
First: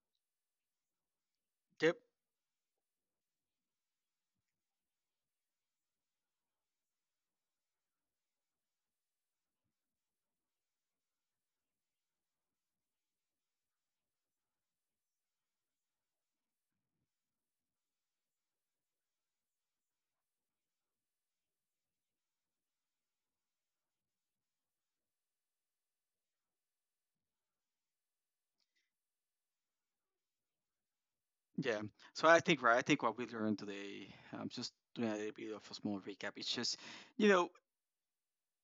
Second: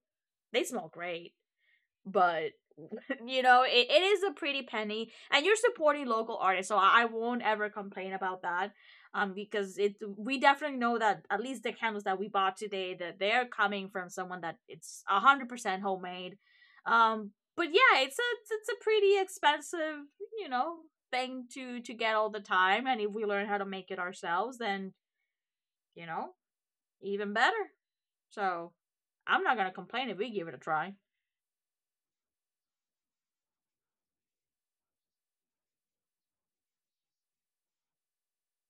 They smell great.
yep.
But [laughs] you know it is a pretty penny, and you're supporting local artists, so I won't ever complain about that. Um, because it, we definitely know that at least the candles that we bought today, that they're coming from someone that it's 100% homemade. Um, but yeah, it's a pretty expensive, you know, thing to get all the time. And if we learn how to make it ourselves, then, you know, even better. So I'm not gonna complain if we give it a try.
Yeah, so I think, right, I think what we learned today, just doing a little bit of a small recap, it's just you know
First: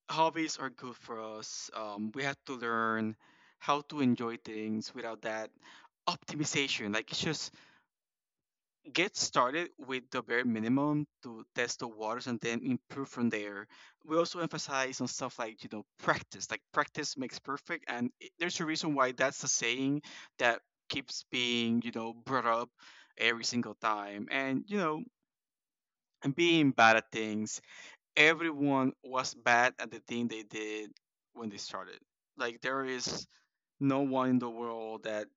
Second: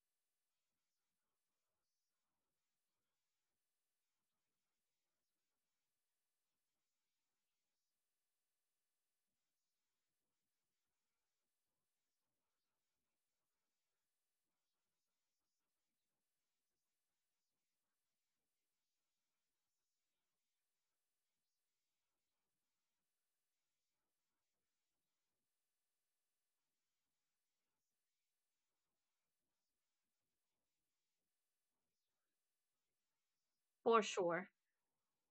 hobbies are good for us. We have to learn how to enjoy things without that optimization, like it's just get started with the bare minimum to test the waters and then improve from there. We also emphasize on stuff like, you know, practice. Like practice makes perfect. There's a reason why that's the saying that keeps being, you know, brought up every single time. And, you know, and being bad at things, everyone was bad at the thing they did when they started. Like there is no
For
one in the
sure.
world that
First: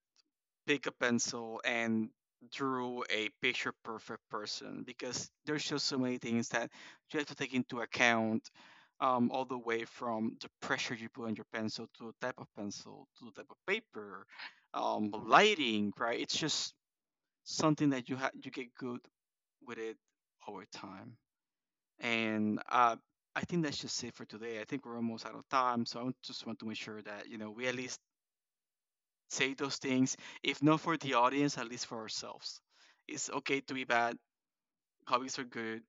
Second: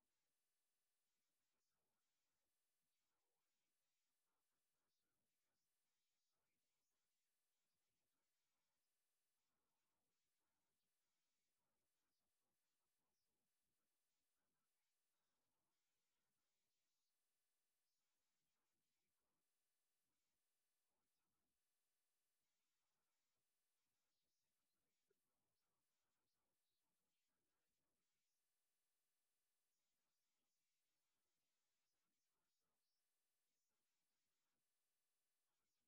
pick a pencil and drew a picture perfect person because there's just so many things that you have to take into account, all the way from the pressure you put on your pencil to the type of pencil to the type of paper, lighting, right, it's just something that you get good with it over time. And I think that's just it for today. I think we're almost out of time, so I just want to make sure that you know we at least say those things, if not for the audience, at least for ourselves. It's okay to be bad. Hobbies are good.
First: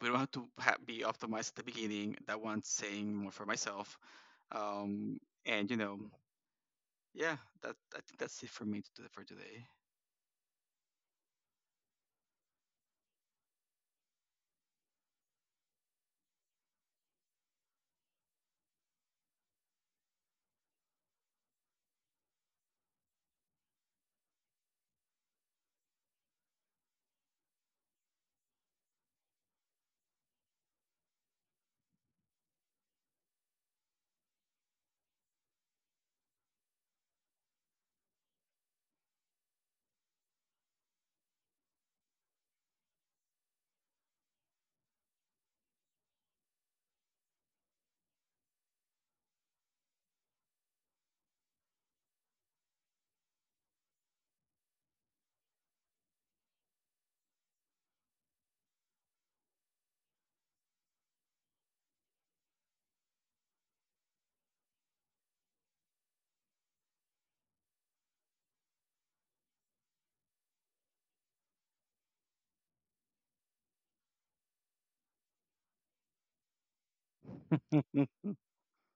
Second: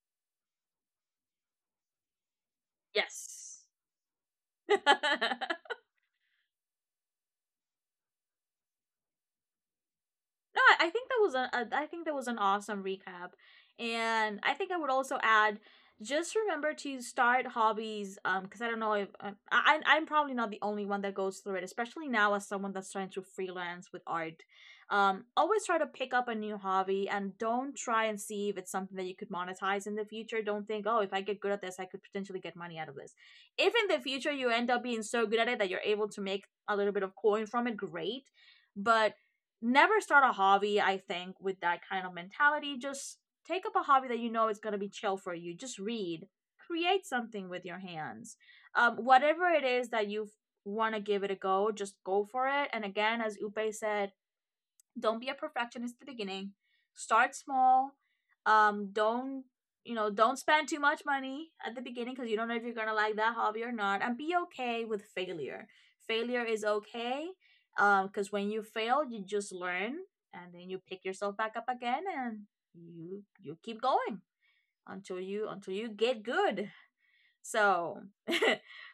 We don't have to be optimized at the beginning. That one's saying more for
Yes.
myself.
[laughs] No,
Um,
I
and you know, yeah, that I think that's it for me to, for today.
think that was a, I think that was an awesome recap, and I think I would also add, just remember to start hobbies, um, because I don't know if, I, I'm probably not the only one that goes through it, especially now as someone that's trying to freelance with art. Um, always try to pick up a new hobby, and don't try and see if it's something that you could monetize in the future. Don't think, oh, if I get good at this, I could potentially get money out of this. If in the future you end up being so good at it that you're able to make a little bit of coin from it, great. But never start a hobby, I think, with that kind of mentality. Just take up a hobby that you know is going to be chill for you. Just read, create something with your hands. Whatever it is that you want to give it a go, just go for it. And again, as Upe said, don't be a perfectionist at the beginning. Start small. Don't, you know? Don't spend too much money at the beginning, because you don't know if you're gonna like that hobby or not. And be okay with failure. Failure is okay, because when you fail, you just learn, and then you pick yourself back up again, and you keep going until you get good. So, [laughs]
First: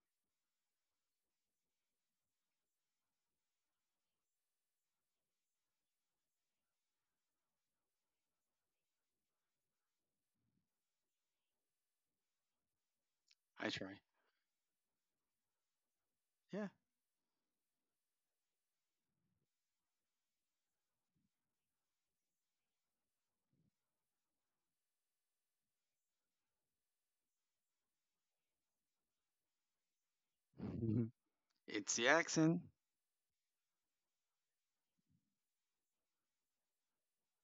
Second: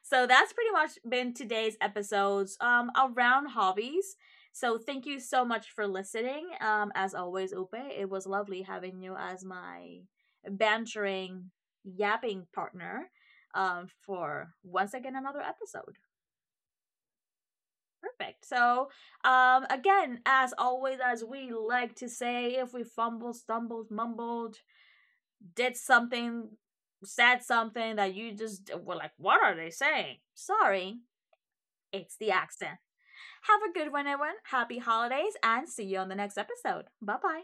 so that's pretty much been today's episodes, um, around hobbies. So thank you so much for listening. As always, Upe, it was lovely having you as my bantering, yapping partner.
I try.
For once again another episode.
Yeah,
Perfect. So, again, as always, as we like to say, if we fumbled, stumbled, mumbled, did something, said something that you just were like, what are they saying? Sorry,
[laughs] it's the
it's the
accent.
accent. Have a good one, everyone. Happy holidays, and see you on the next episode. Bye bye.